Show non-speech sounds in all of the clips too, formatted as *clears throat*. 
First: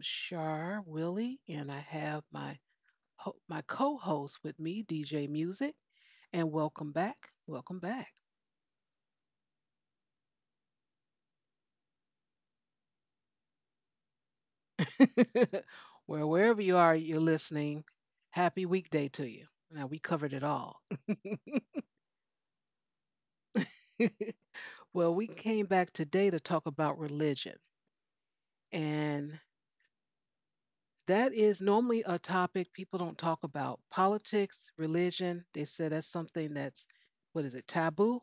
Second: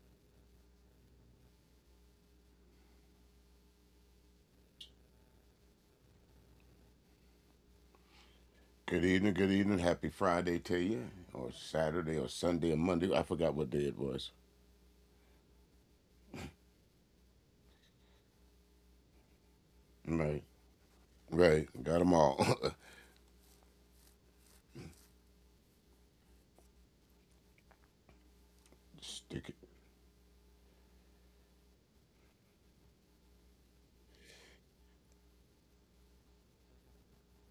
Shar Willie, and I have my my co-host with me, DJ Music, and welcome back, welcome back. Good evening, good evening. Happy Friday to you, or Saturday, or Sunday, or Monday. I forgot what day it was. *laughs* Wherever you are, you're listening. Happy weekday to you. Now we covered it all. Right, right. Got them all. *laughs* *laughs* Well, we came back today to talk about religion, and Sticky. that is normally a topic people don't talk about. Politics, religion, they said that's something that's, what is it, taboo?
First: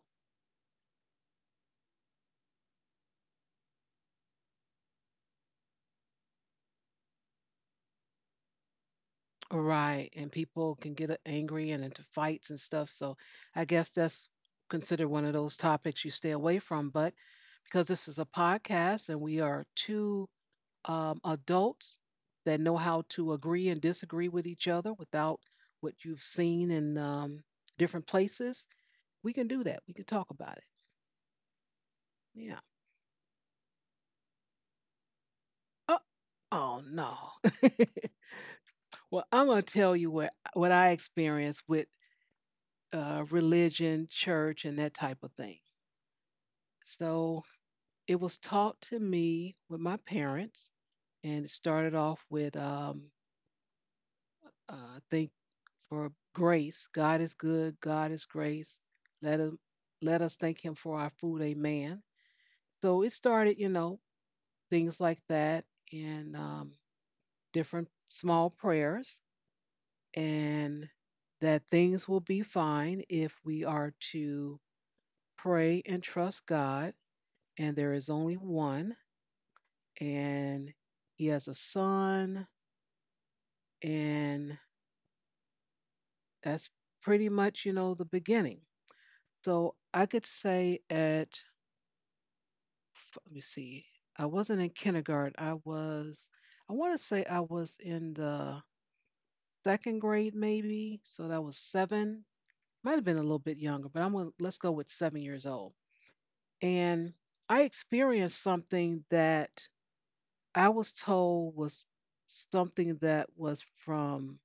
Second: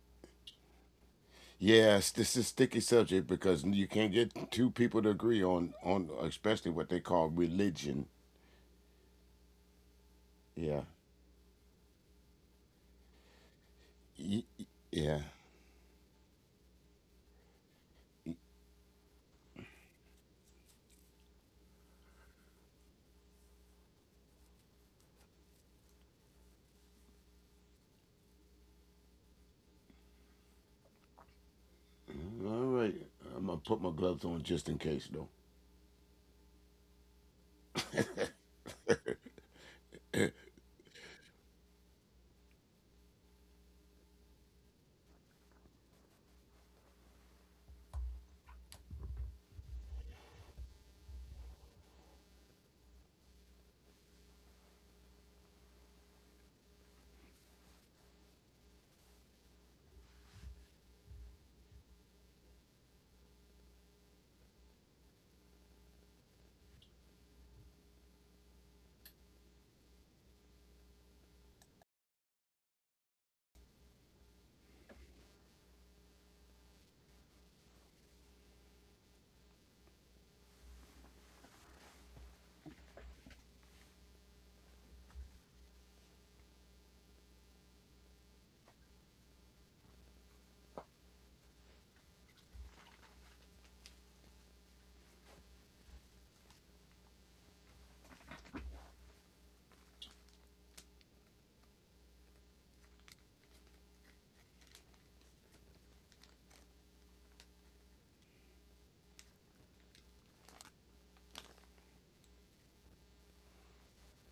Yes, this is a sticky subject because you can't get two people to agree on especially what they call religion. Right, and people Yeah, can get angry and into fights and stuff. So I guess that's considered one yeah. of those topics you stay away from. But because this is a podcast and we are two adults that know how to agree and disagree with each other without what you've seen in different places, we can do that. We can talk about it. Yeah. All right. I'm gonna put my gloves on just in case, though. Oh, oh no. *laughs* Well, I'm gonna tell you what I experienced with religion, church, and that type of thing. So it was taught to me with my parents, and it started off with I think for grace. God is good. God is grace. Let him, Let us thank Him for our food. Amen. So it started, things like that, and different small prayers, and that things will be fine if we are to pray and trust God, and there is only one, and He has a son. And that's pretty much, the beginning. So I could say at, let me see, I wasn't in kindergarten. I want to say I was in the second grade maybe. So that was seven. Might have been a little bit younger, but let's go with 7 years old. And I experienced something that I was told was something that was from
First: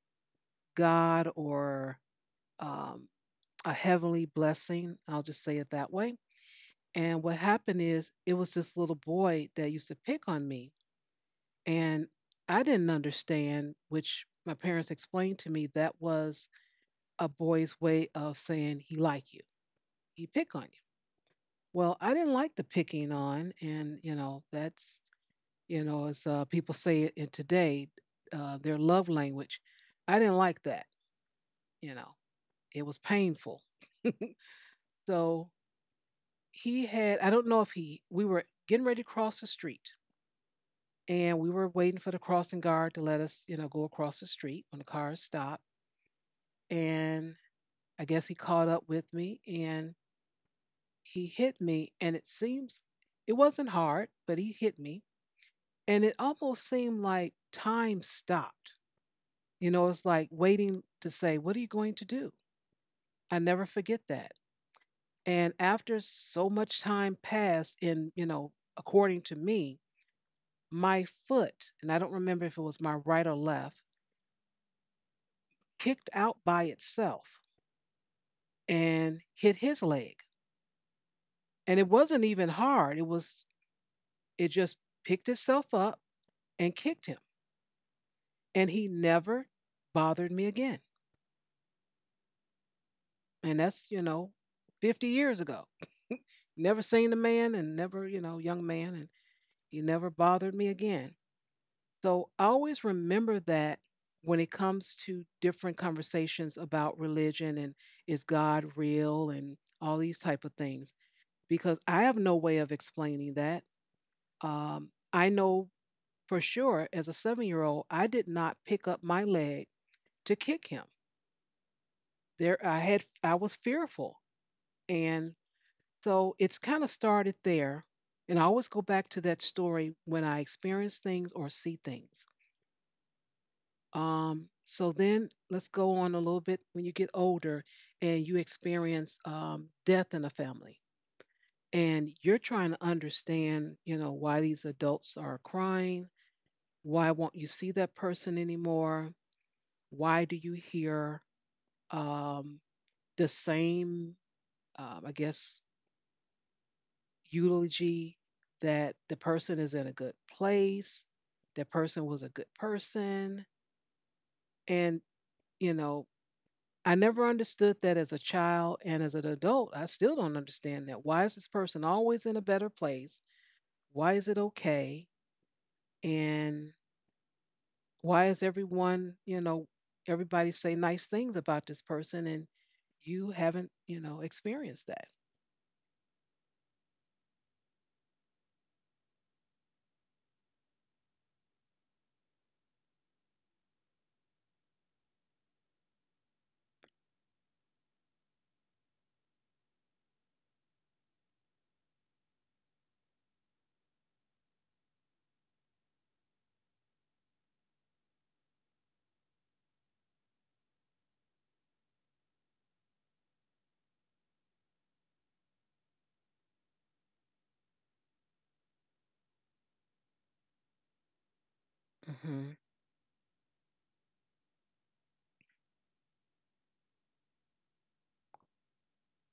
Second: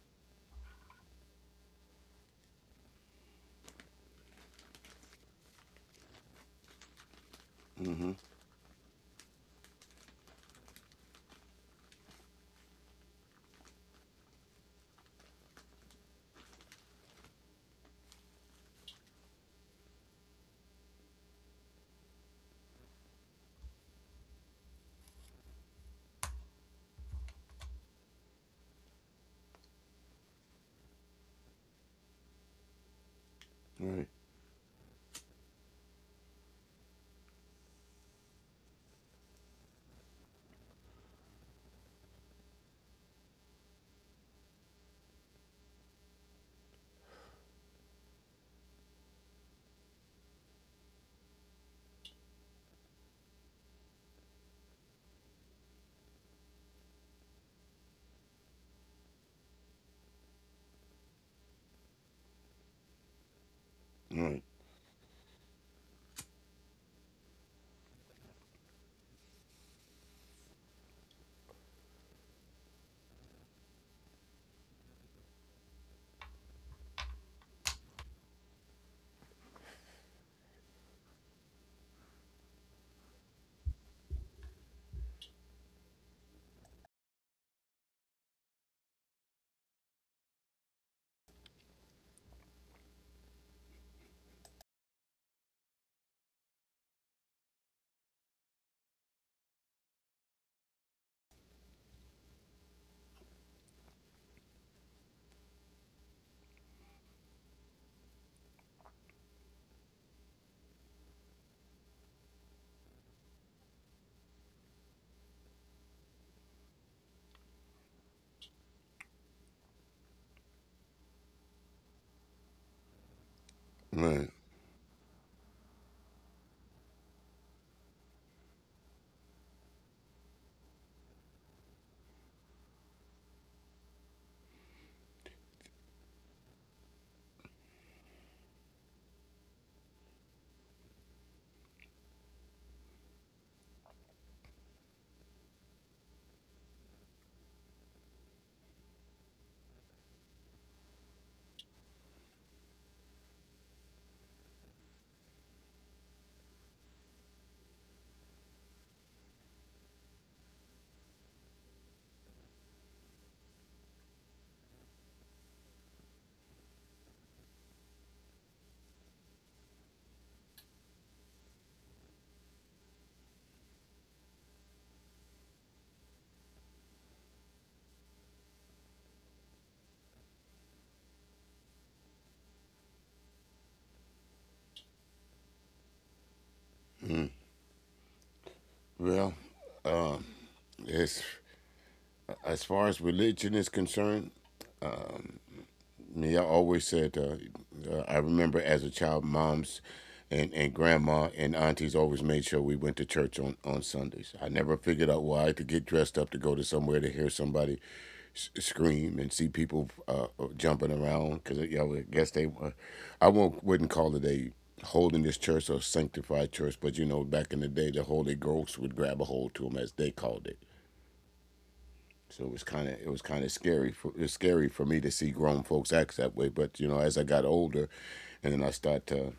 God or um, a heavenly blessing. I'll just say it that way. And what happened is Mm-hmm. it was this little boy that used to pick on me. And I didn't understand, which my parents explained to me that was a boy's way of saying he liked you. He pick on you. Well, I didn't like the picking on. And that's, as people say it in today, their love language. I didn't like that. You know, it was painful. Right, So he had, I don't know if he, we were getting ready to cross the street, and we were waiting for the crossing guard to let us go across the street when the car stopped. And I guess he caught up with me, and he hit me. And it seems it wasn't hard, but he hit me. And it almost seemed like time stopped. It's like waiting to say, what are you going to do? I never forget that. right, And after so much time passed in, according to me, my foot, and I don't remember if it was my right or left, kicked out by itself and hit his leg. And it wasn't even hard. It just picked itself up and kicked him. And he never bothered me again. And that's, 50 years ago. Never seen the man and never, young man, and he never bothered me again. So always remember that when it comes to different conversations about religion and is God real and all these type of things, because I have no way of explaining that. I know for sure as a 7-year-old, I did not pick up my leg to kick him. There, I was fearful, right. and so it's kind of started there. And I always go back to that story when I experience things or see things. So then let's go on a little bit when you get older and you experience death in a family and you're trying to understand, why these adults are crying, why won't you see that person anymore? Why do you hear um, the same, I guess, eulogy that the person is in a good place, the person was a good person, and you know I never understood that as a child and as an adult. I still don't understand that. Why is this person always in a better place? Why is it okay? And why is everybody say nice things about this person and you haven't, experienced that? Well, as as far as religion is concerned, me, I always said, I remember as a child, moms and grandma and aunties always made sure we went to church on Sundays. I never figured out why I had to get dressed up to go to somewhere to hear somebody scream and see people jumping around because, you know, I guess they were, I won't, wouldn't call it a holding this church or sanctified church, but, you know, back in the day, the Holy Ghost would grab a hold to them as they called it. So Mhm. It was kind of scary. For, it was scary for me to see grown folks act that way. But, you know, as I got older, and then I start to,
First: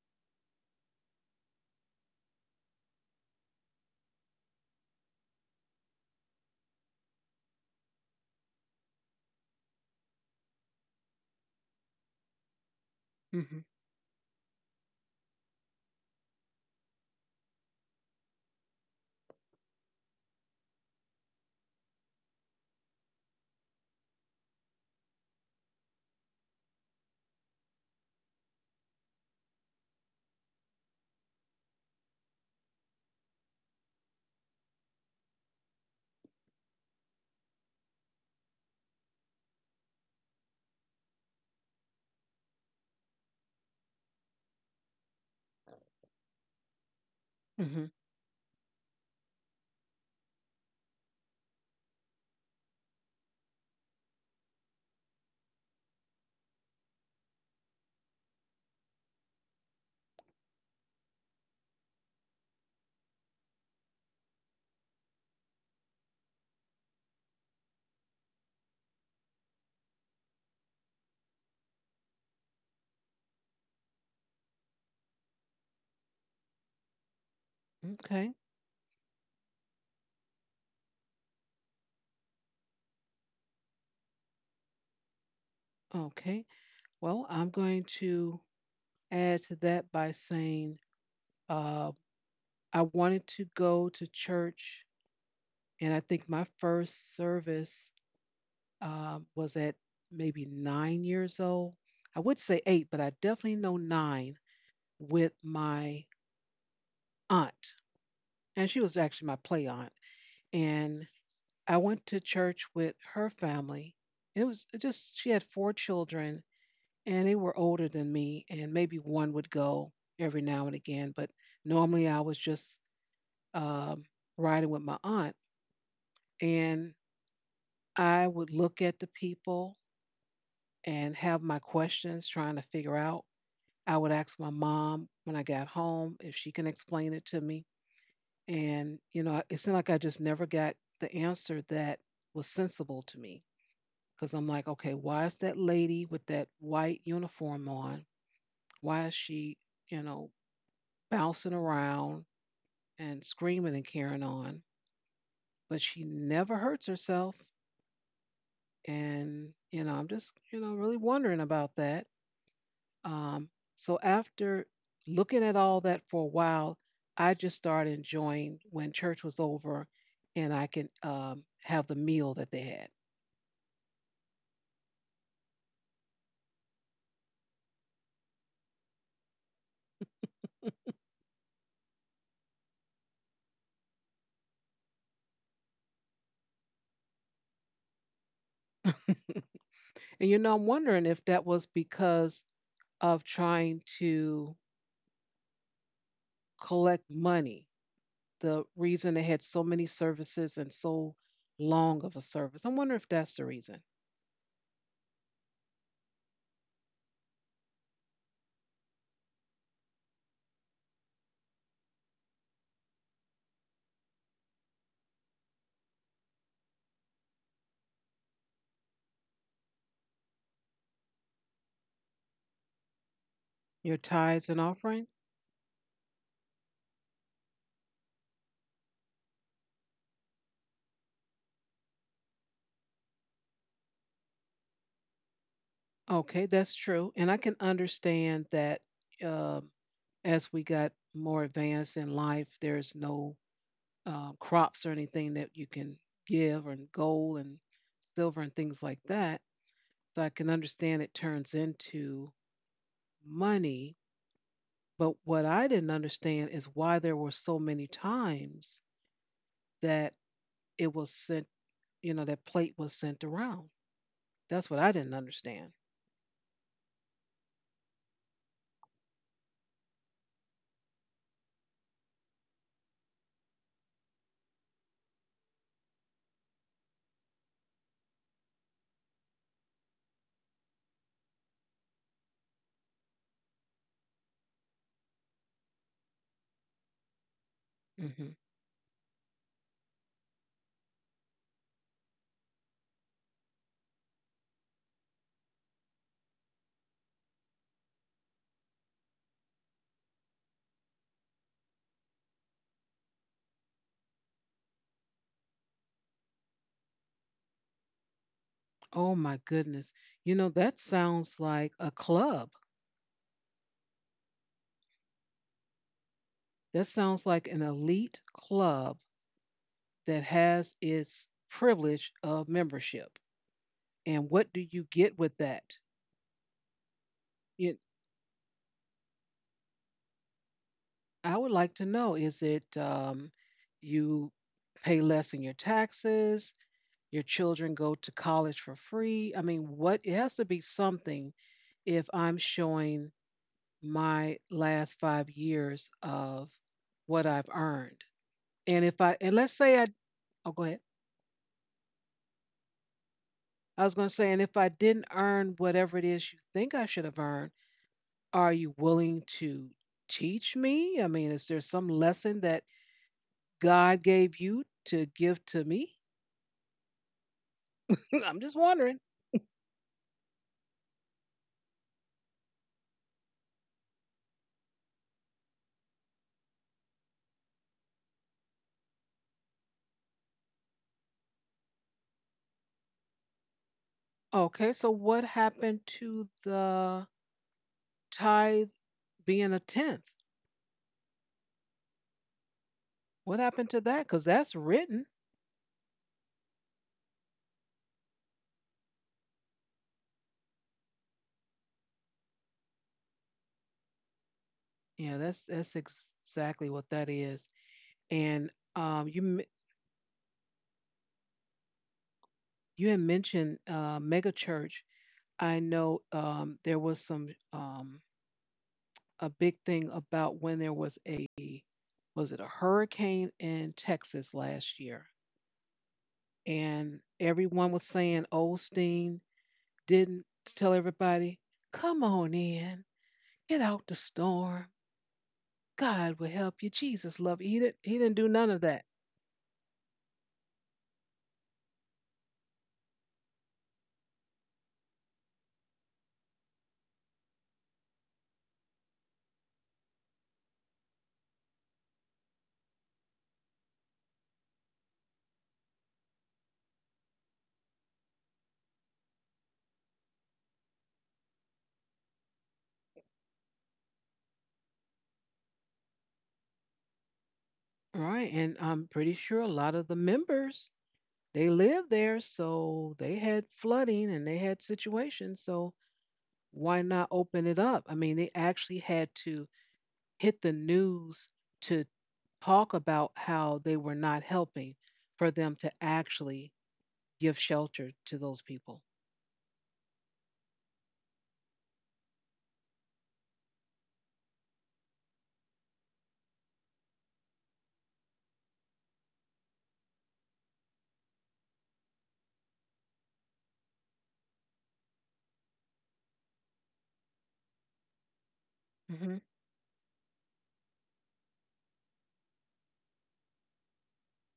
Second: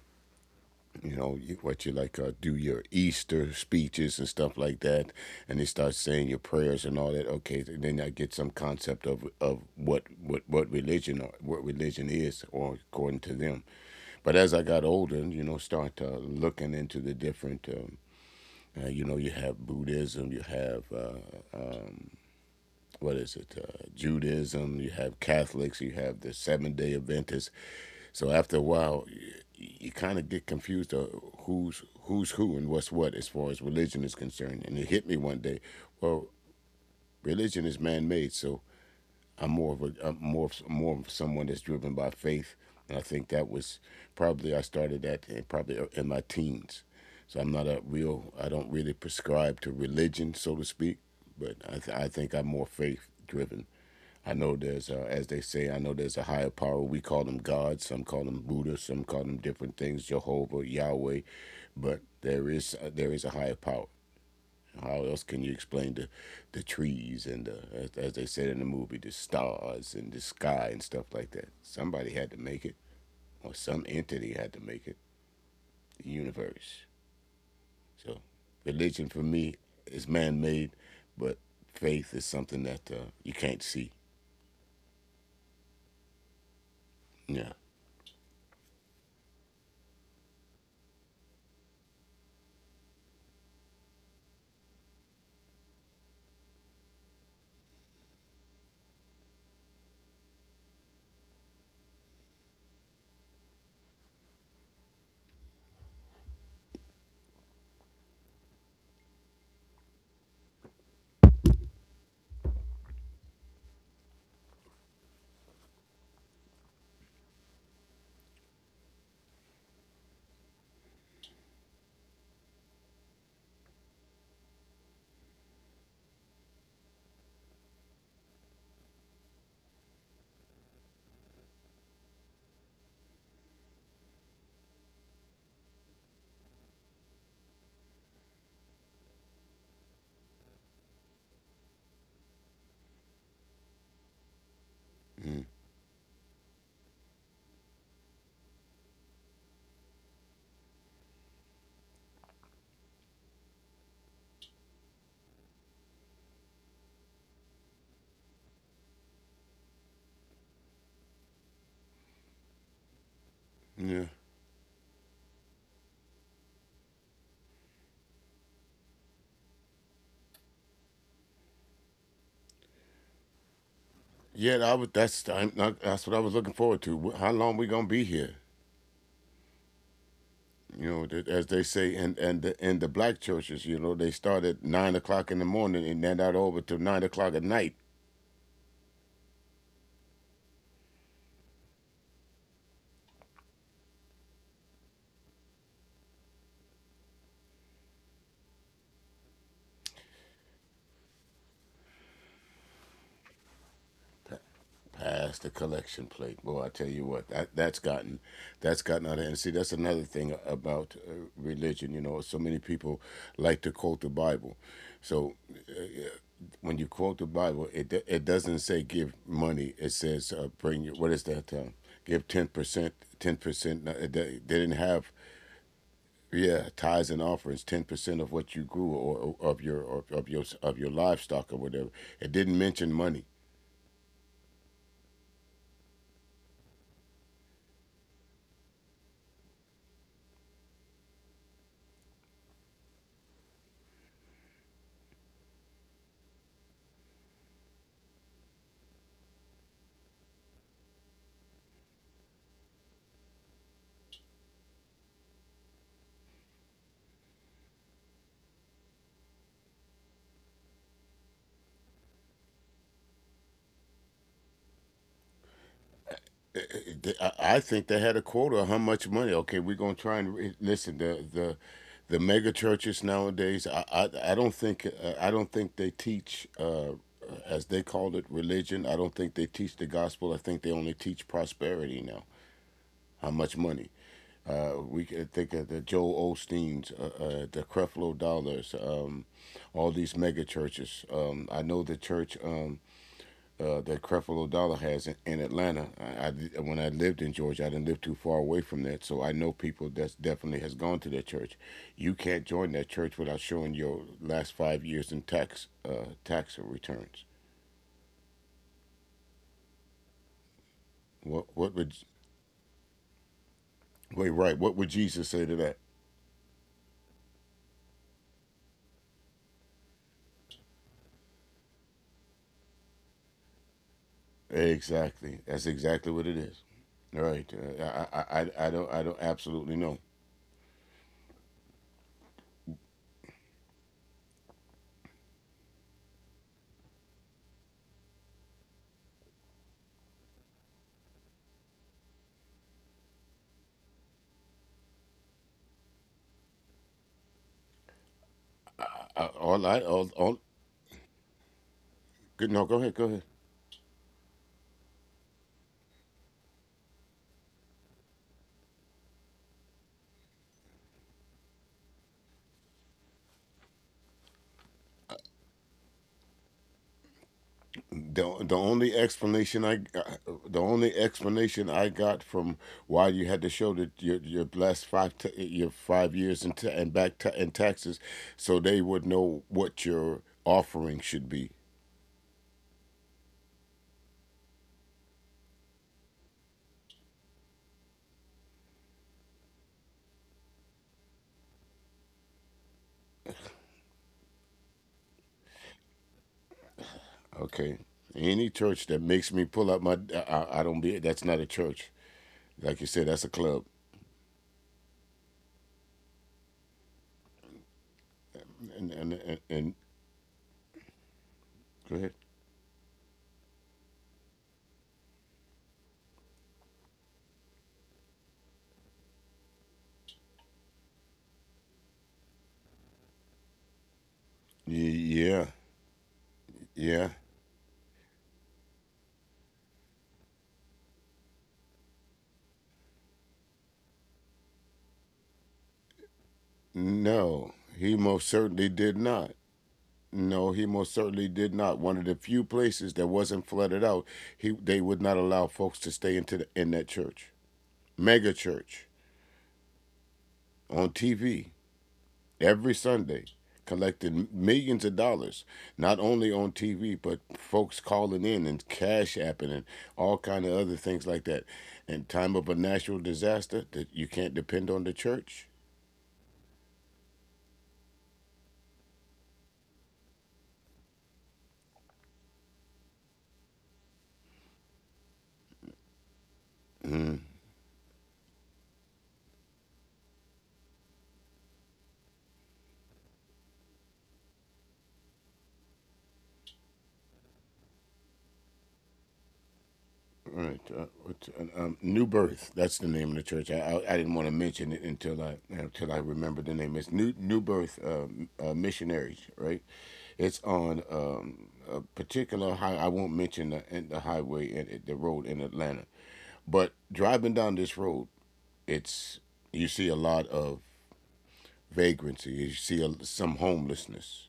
you know, what you like, do your Easter speeches and stuff like that, and they start saying your prayers and all that. Okay, and then I get some concept of what religion or what religion is, or according to Mhm. them. But as I got older, you know, start looking into the different. You know, you have Buddhism, you have, what is it, Judaism, you have Catholics, you have the Seventh Day Adventists. So after a while, you kind of get confused of who's who and what's what as far as religion is concerned. And it hit me one day, well, religion is man made, so more of someone that's driven by faith, and I think that was probably, I started that probably in my teens. So Mhm. I don't really prescribe to religion, so to speak, but I think I'm more faith driven. I know there's, as they say, I know there's a higher power. We call them God. Some call them Buddha. Some call them different things, Jehovah, Yahweh. But there is a higher power. How else can you explain the trees and as they said in the movie, the stars and the sky and stuff like that? Somebody had to make it, or some entity had to make it, the universe. So, Okay. religion for me is man made, but faith is something that you can't see. Okay. Well, Yeah. I'm going to add to that by saying uh, I wanted to go to church, and I think my first service was at maybe 9 years old. I would say eight, but I definitely know nine with my aunt. And she was actually my play aunt. And I went to church with her family. It was just, she had four children, and they were older than me, and maybe one would go every now and again, but normally I was just um, riding with my aunt, and I would look at the people and have my questions trying to figure out. I would ask my mom when I got home if she can explain it to me, and it seemed like I just never got the answer that was sensible to me because I'm like, okay, why is Mm, that lady with that white uniform on? Why is she, you know, bouncing around and screaming and carrying on, but she never hurts herself. And I'm just, really wondering about that. Um, so yeah. after looking at all that for a while, I just started enjoying when church was over and I could have the meal that they had. Yeah, I would, that's, I'm not, that's what I was looking forward to. How long we going to be here? You know, as they say, and in the black churches, you know, they start at 9 o'clock in the morning and then out over till 9 o'clock at night. *laughs* And I'm wondering if that was because of trying to collect money. The reason they had so many services and so long of a service. I wonder if that's the reason. Past the collection plate, boy, I tell you what, that's gotten out of hand. See, that's another thing about religion. You know, so many people like to quote the Bible. So when you quote the Bible, it doesn't say give money. It says, bring your, what is that? Give 10%, 10%. Your They tithes and didn't offering? have. Yeah, tithes and offerings, 10% of what you grew, or of your, of your livestock or whatever. It didn't mention money. Okay, that's true. And I can understand that um, as we got more advanced in life, there's no crops or anything that you can give, and gold and silver and things like that. So I can understand it turns into money. But what I didn't understand is why there were so many times that it was sent, that plate was sent around. That's what I didn't understand. I think they had a quota of how much money. Okay, we're gonna try and listen. The mega churches nowadays. I don't think, they teach. As they called it, religion. I don't think they teach the gospel. I think they only teach prosperity now. How much money? We can think of the Joel Osteen's, the Creflo Hmm. Dollars, all these mega churches. I know the church, that Creflo Dollar has in Atlanta. When I lived in Georgia, I didn't live too far away from that, so I know people that definitely has gone to that church. You can't join that church without showing your last 5 years in tax returns. Oh my goodness. That sounds like a What would club. Wait, right? What would Jesus say to that? That sounds like an elite club that has its privilege of membership. And what do you get with Exactly. that? That's exactly what it is. Right. You, I don't absolutely know. I would like to know, is it you pay less in your taxes? Your children go to college for free? I mean, what? It has to be something if I'm showing my last 5 years of what I've earned. And if I, I, and let's all say I, I, all, all, oh, go ahead. Good. No, go ahead, go ahead. I was gonna say, and if I didn't earn whatever it is you think I should have earned, are you willing to teach me? I mean, is there some lesson that God gave you to give to me? *laughs* I'm The just the only wondering. explanation I got from why you had to show that your last 5 years in ta- and back ta- in taxes, so they would know what your offering should be. Okay, so what happened to the tithe being a tenth? What happened to that? Because that's written. Okay. Any church that makes me pull out I don't be. That's not a church. Like you said, that's a club. Yeah, that's exactly what that is. And you And Go ahead. you had mentioned mega church. I know there was some a big thing about when there was a was it a hurricane in Texas last year, Yeah, and yeah. everyone was saying Osteen didn't tell everybody, "Come on in, get out the storm. God will help you. Jesus love you." No, He didn't he he didn't most do none of certainly that, did not. No, he most certainly did not. One of the few places that wasn't flooded out, he they would not allow folks to stay into in that church, mega church, on TV every Sunday, collecting millions of dollars, not only on TV but folks calling in and cash apping and all kind of other things like that. In time of a natural disaster, that you can't depend on the church. right? And I'm pretty sure a lot of the members they live there, so they had flooding and they had situations, so why not open it up? I mean, they actually had to hit the news to talk about how they were not helping for them to actually give shelter to those people. All right, New Birth. That's the name of the church. I didn't want to mention it until I remembered the name. It's New Birth Missionaries, right? It's on, a particular high. I won't mention the highway and the road in Atlanta, but driving down this road, Hmm. it's you see a lot of vagrancy. You see some homelessness,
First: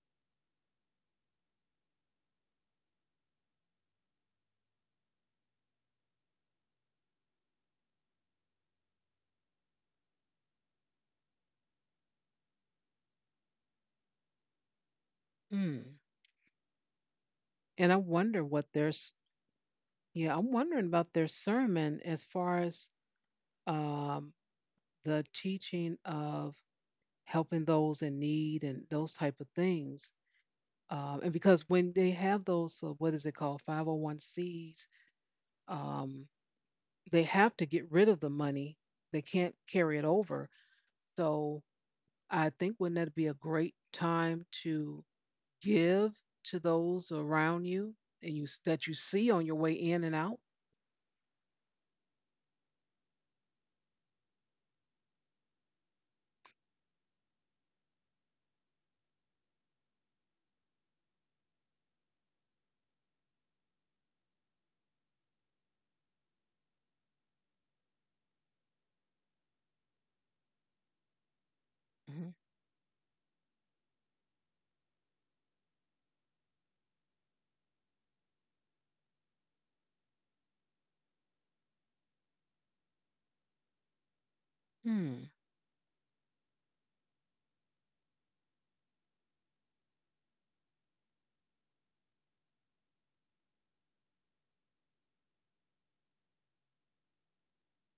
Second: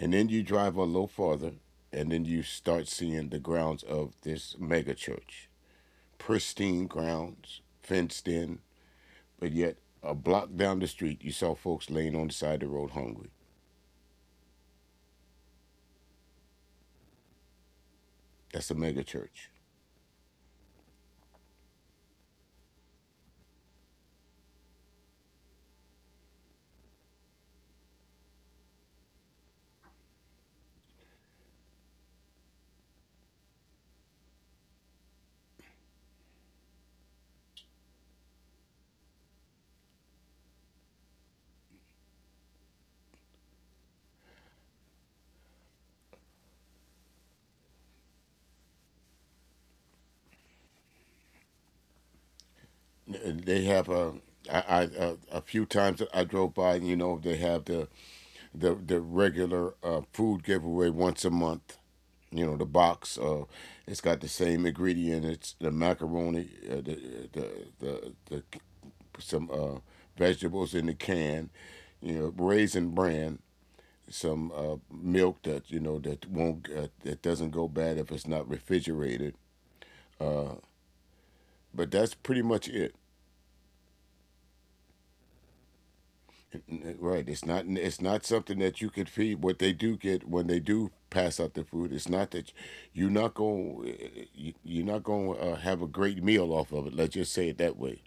and then you drive a little farther, and then you start seeing the grounds of this mega church, pristine grounds, fenced in, but yet a block down the street, you saw folks laying on the side of the road hungry. Mm. And I wonder That's a what their mega s- church. Yeah, I'm wondering about their sermon as far as um, the teaching of helping those in need and those type of things. And because when they have those, what is it called, 501c's, um, they have to get rid of the money. They can't carry it over. So I think wouldn't that be a great time to give to those around you and that you see on your way in and out? They have a. I a, few times I drove by, and, you know, they have the regular food giveaway once a month. You know, the box. It's got the same ingredient. It's the macaroni, the some vegetables in the can. You know, Mhm. raisin bran, some milk that, you know, that doesn't go bad if it's not refrigerated. But that's pretty much it. Hmm. Right. It's not something that you could feed. What they do get when they do pass out the food, it's not that you're not going you're not going to, have a great meal off of it. Let's just say it that way.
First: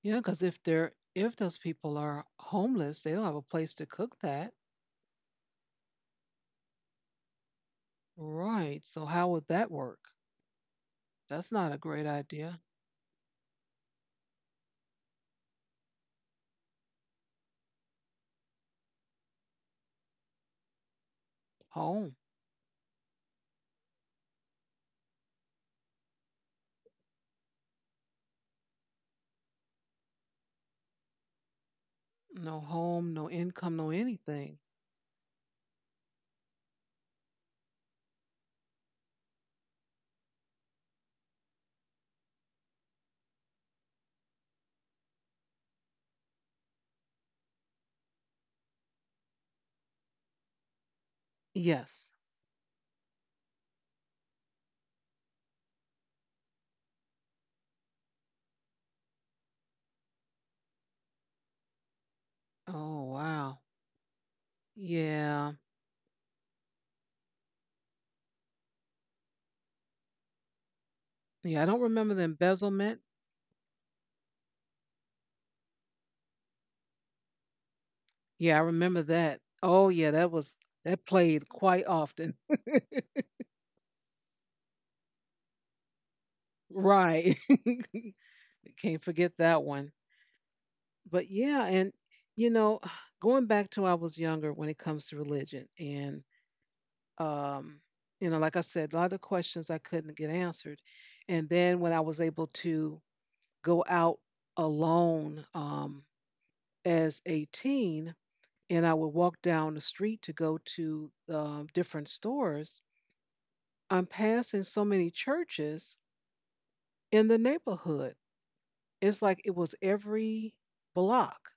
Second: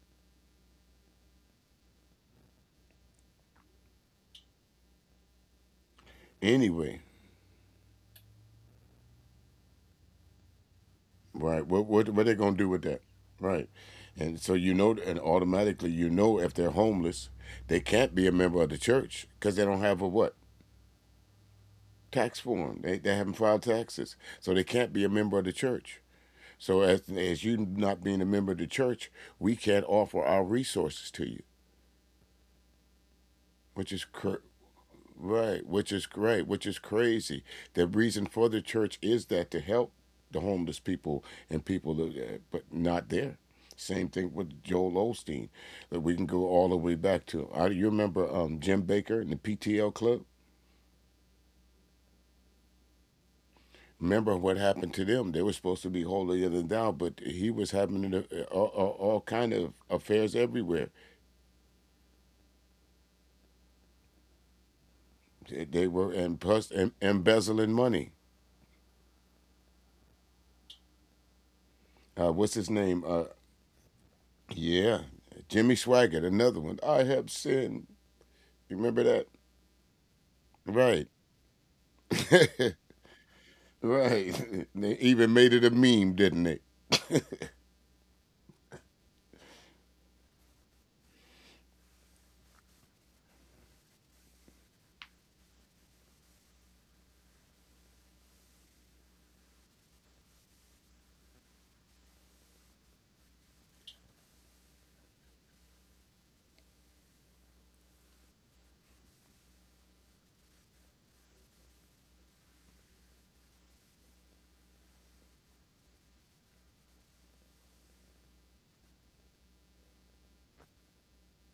Yeah, because if those people are homeless, they don't have a place to cook that. Anyway, Right. So how would that work? That's not right. a great What are they idea. going to do with that? Right. And so, you know, and automatically, you know, if they're homeless, they can't be a member of the church cuz they don't have a what? Home. Tax form. They haven't filed taxes, so they can't be a member of the church. So as you not being a member of the church, we can't offer our resources to you, No home, no income, no which is anything. right, which is great, which is crazy. The reason for the church is that to help the homeless people and people, but not there. Same thing with Joel Osteen. That we can go all the way back to. You remember, Jim Baker and the PTL Club? Yes. Remember what happened to them? They were supposed to be holier than thou, but he was having, all kind of affairs everywhere. Oh wow. Yeah. They were, and embezzling money. Yeah, I don't remember the What's his name? embezzlement. Yeah, Jimmy Swaggart, another one. I have sinned. Yeah, I You remember remember that? that. Oh yeah, Right, that played quite often. *laughs* *laughs* right. They even made it a meme, didn't they? Right. Can't forget that one. But yeah, and you know, *sighs* going back to I was younger when it comes to religion, and um, like I said, a lot of questions I couldn't get answered, and then when I was able to go out alone, as a teen, and I would walk down the street to go to different stores. I'm passing so many churches in the neighborhood. It's like it was every block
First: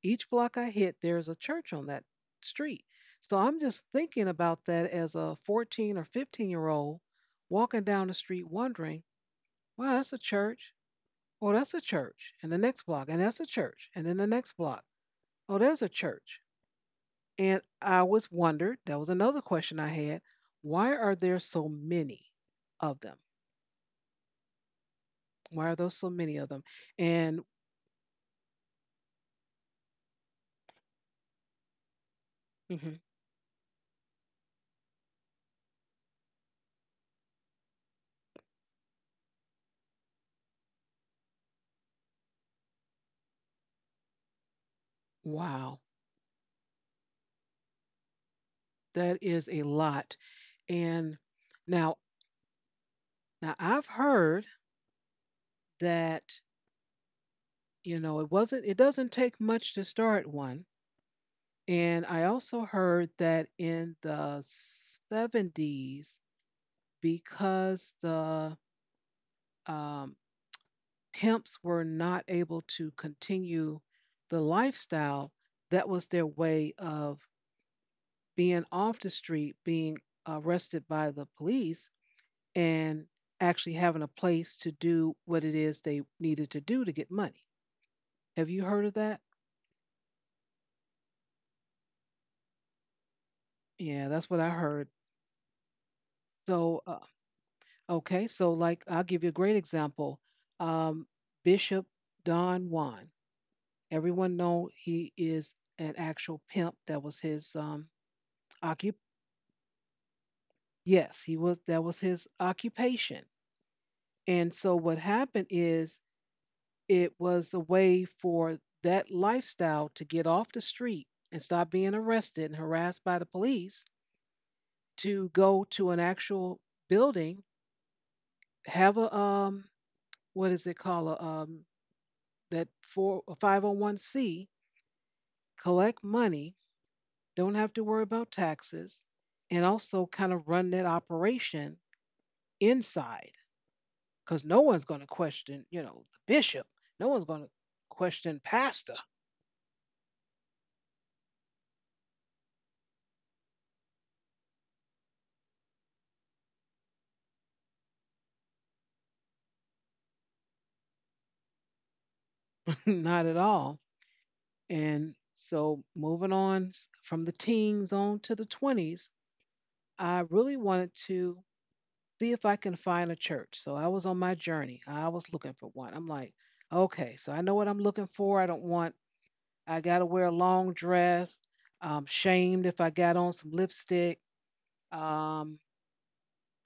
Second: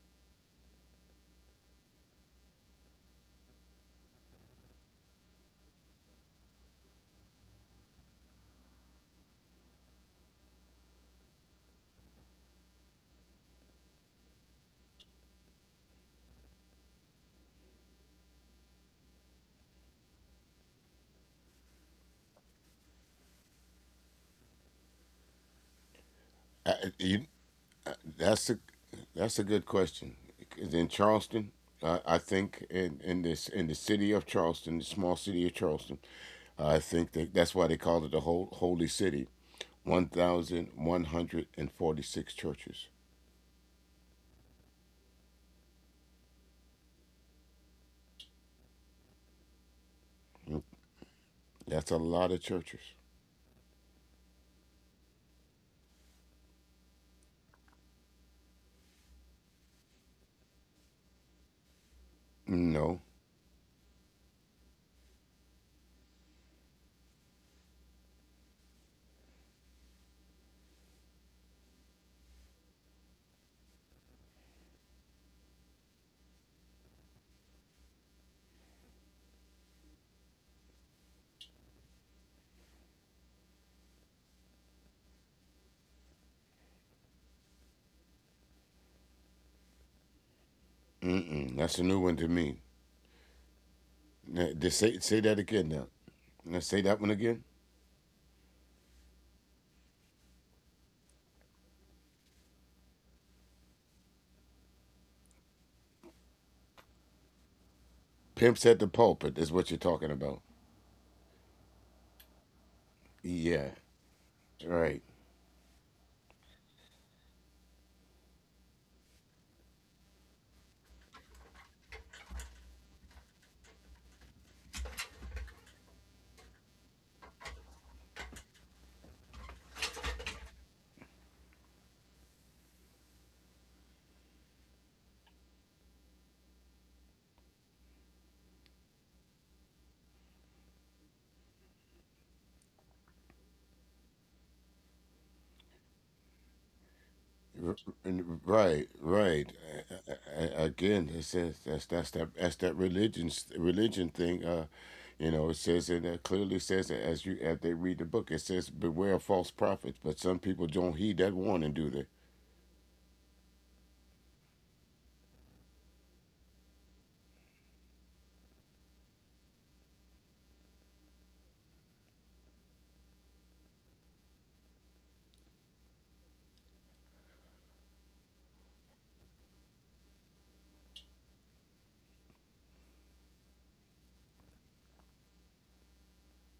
Each block I hit. There's a church on that street. So I'm just thinking about that as a 14 or 15-year-old walking down the street wondering, wow, that's a church. Oh, that's a church. And the next block, and that's a church. And then the next block, oh, there's a church. And I was wondered, that was another question I had, why are there so many of them? Why are there so many of them? I, you, And That's a that's a good question. In Charleston, I think, hmm in the city of Charleston, the small city of Charleston, I think that's why they called it the whole holy city. 1,146 churches. wow, that is a lot. Mm, And now, that's a lot of churches. now I've heard that it doesn't take much to start one. And I also No, heard that in the 70s because the um, pimps were not able to continue the lifestyle that was their way of being off the street, being arrested by the police, and actually having a place to do what it is they needed to do to get money. Have you heard of that? mm-mm, that's a new one to me. Yeah, that's Now, what I just heard. say that again now. Now say that So, one again. okay, so like I'll give you a great example. Um, Bishop Don Juan. Everyone know he is an actual pimp. That was his Pimps at the occup. pulpit is what you're talking about. Yes, he was. That was his occupation. Yeah, And so right. what happened is it was a way for that lifestyle to get off the street and stop being arrested and harassed by the police, to go to an actual building, have a what is it called, a that, for a 501c, collect money, don't have to worry about taxes, and also kind of run that operation inside, because no one's going to question, the bishop. No one's going to R- question Right, pastor. right. Again, it says, that's that religion thing. You know, it clearly says that, as they read the book, it says beware of false prophets. But some people don't heed that warning, do they? *laughs* Not at all. And so moving on from the teens on to the 20s, I really wanted to see if I can find a church. So I was on my journey. I was looking for one. I'm like, okay, so I know what I'm looking for. I don't want. I got to wear a long dress. I'm shamed if I got on some lipstick. Um,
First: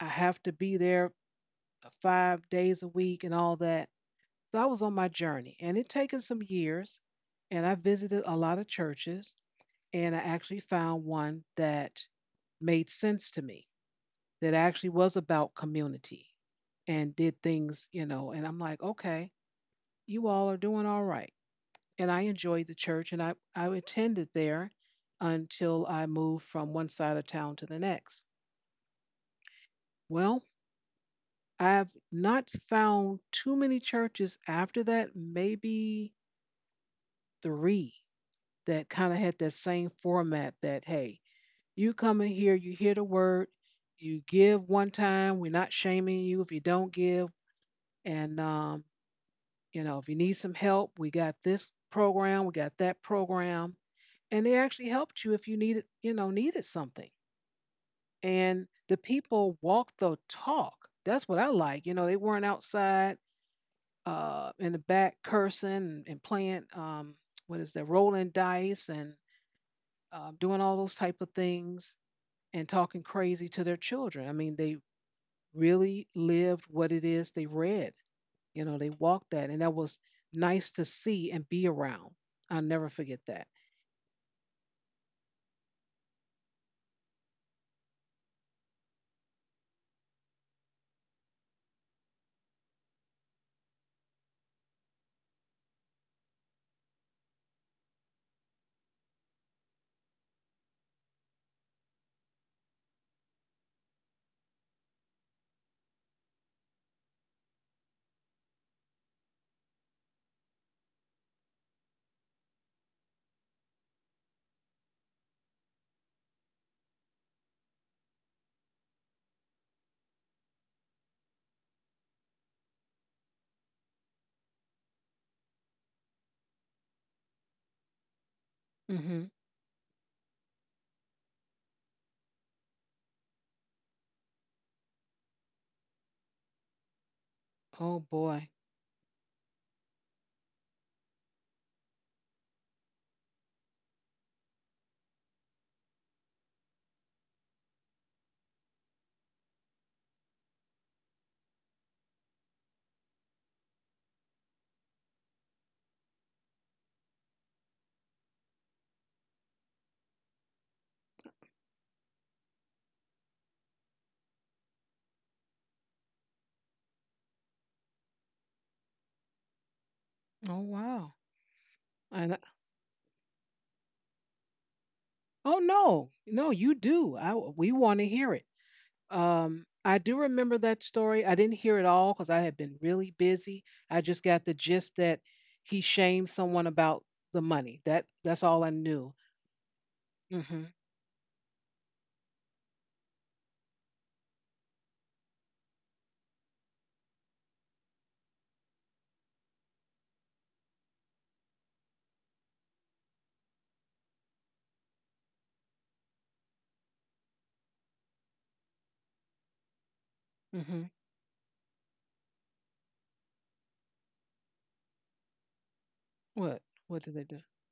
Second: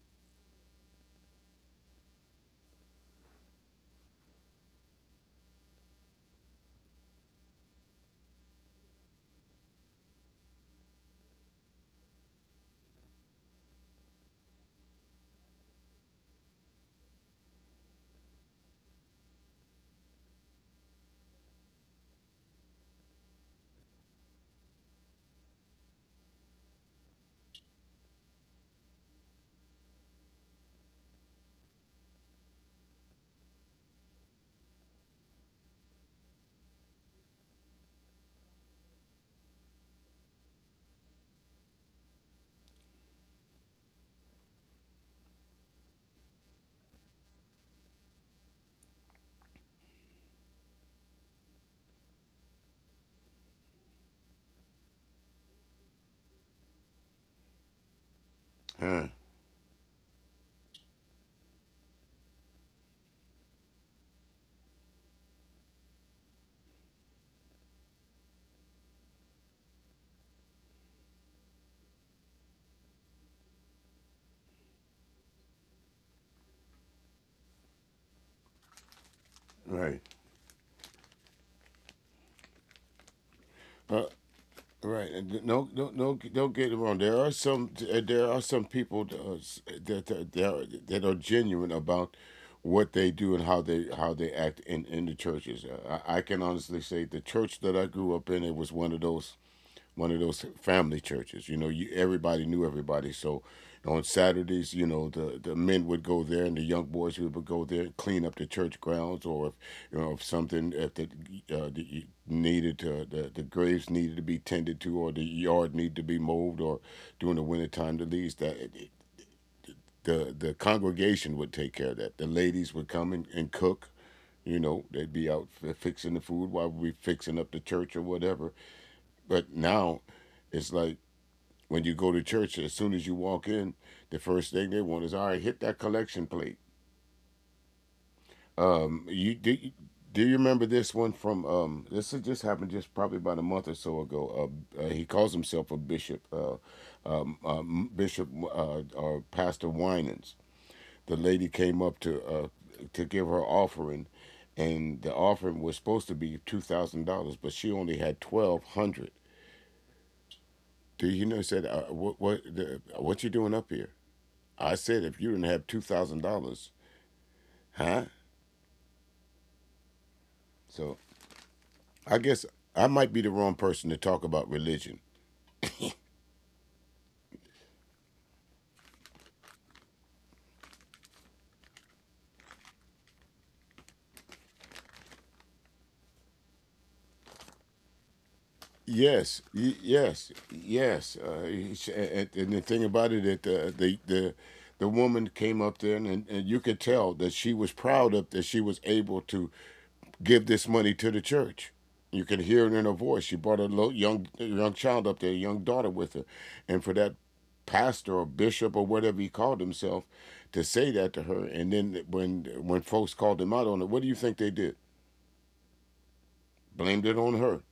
I have to be there 5 days a week and all that. So I was on my journey, and it taken some years. And I visited a lot of churches, and I actually found one that made sense to me, that actually was about community and did things. And I'm like, okay, you all are doing all right. And I enjoyed the church, and I attended there until I moved from one side of town to the next. Well, I've not found too many churches after that, maybe three that kind of had that same format that, hey, you come in here, you hear the word, you give one time, we're not shaming you if you don't give. And, if you need some help, we got this program, we got that program. And they actually helped you if you needed something. And the Huh. people walked the talk. That's what I like. You know, they weren't outside, in the back, cursing and playing, what is that, rolling dice, and doing all those type of things, and talking crazy to their children. I mean, they really lived what it is they read. You know, they walked that, and that Right. was nice to see and be around. I'll never forget that. Uh, Right, and no, no, no, don't get it wrong. There are some people that are genuine about what they do and how they act in the churches. I can honestly say the church that I grew up in, it was one of those family churches. You know, you everybody knew everybody. So on Saturdays, you know, the men would go there and the young boys would go there and clean up the church grounds, or if you know if something if the, the graves needed to be tended to, or the yard needed to be mowed, or during the winter time the leaves that. The congregation would take care of that. The ladies would come and cook. You know, they'd be out fixing the food while we fixing up the church or whatever. Hmm. But now it's like when you go to church, as soon as you walk in, the first thing they want is, all right, hit that collection plate. Oh boy. Um, you do. You, do you remember this one from this? Just happened just probably about a month or so ago. He calls himself a bishop, bishop or Pastor Winans. The lady came up to give her offering, and the offering was supposed to be $2,000, but she only had 1,200. Do you know? Said, what? What you doing up here? I said, if you didn't have $2,000, huh? Oh So wow. I And guess I- I might be the wrong person to talk about religion. oh no, no, you do. I we want to hear it. I do remember that story. I didn't hear it all because I had been really busy. I just got the gist that he shamed someone about the money. That's all I knew. Yes, yes, Mhm. yes. And the thing about it, that the woman came up there, and you could tell that she was proud of that she was able to give this money to the church. You can hear it in her voice. She brought a little young child up there, a young daughter with her, and for that pastor or bishop or whatever he called himself to say Mhm. that to her, and then when folks called him out on it, what do you think they did? What? What Blamed did it they on do? her.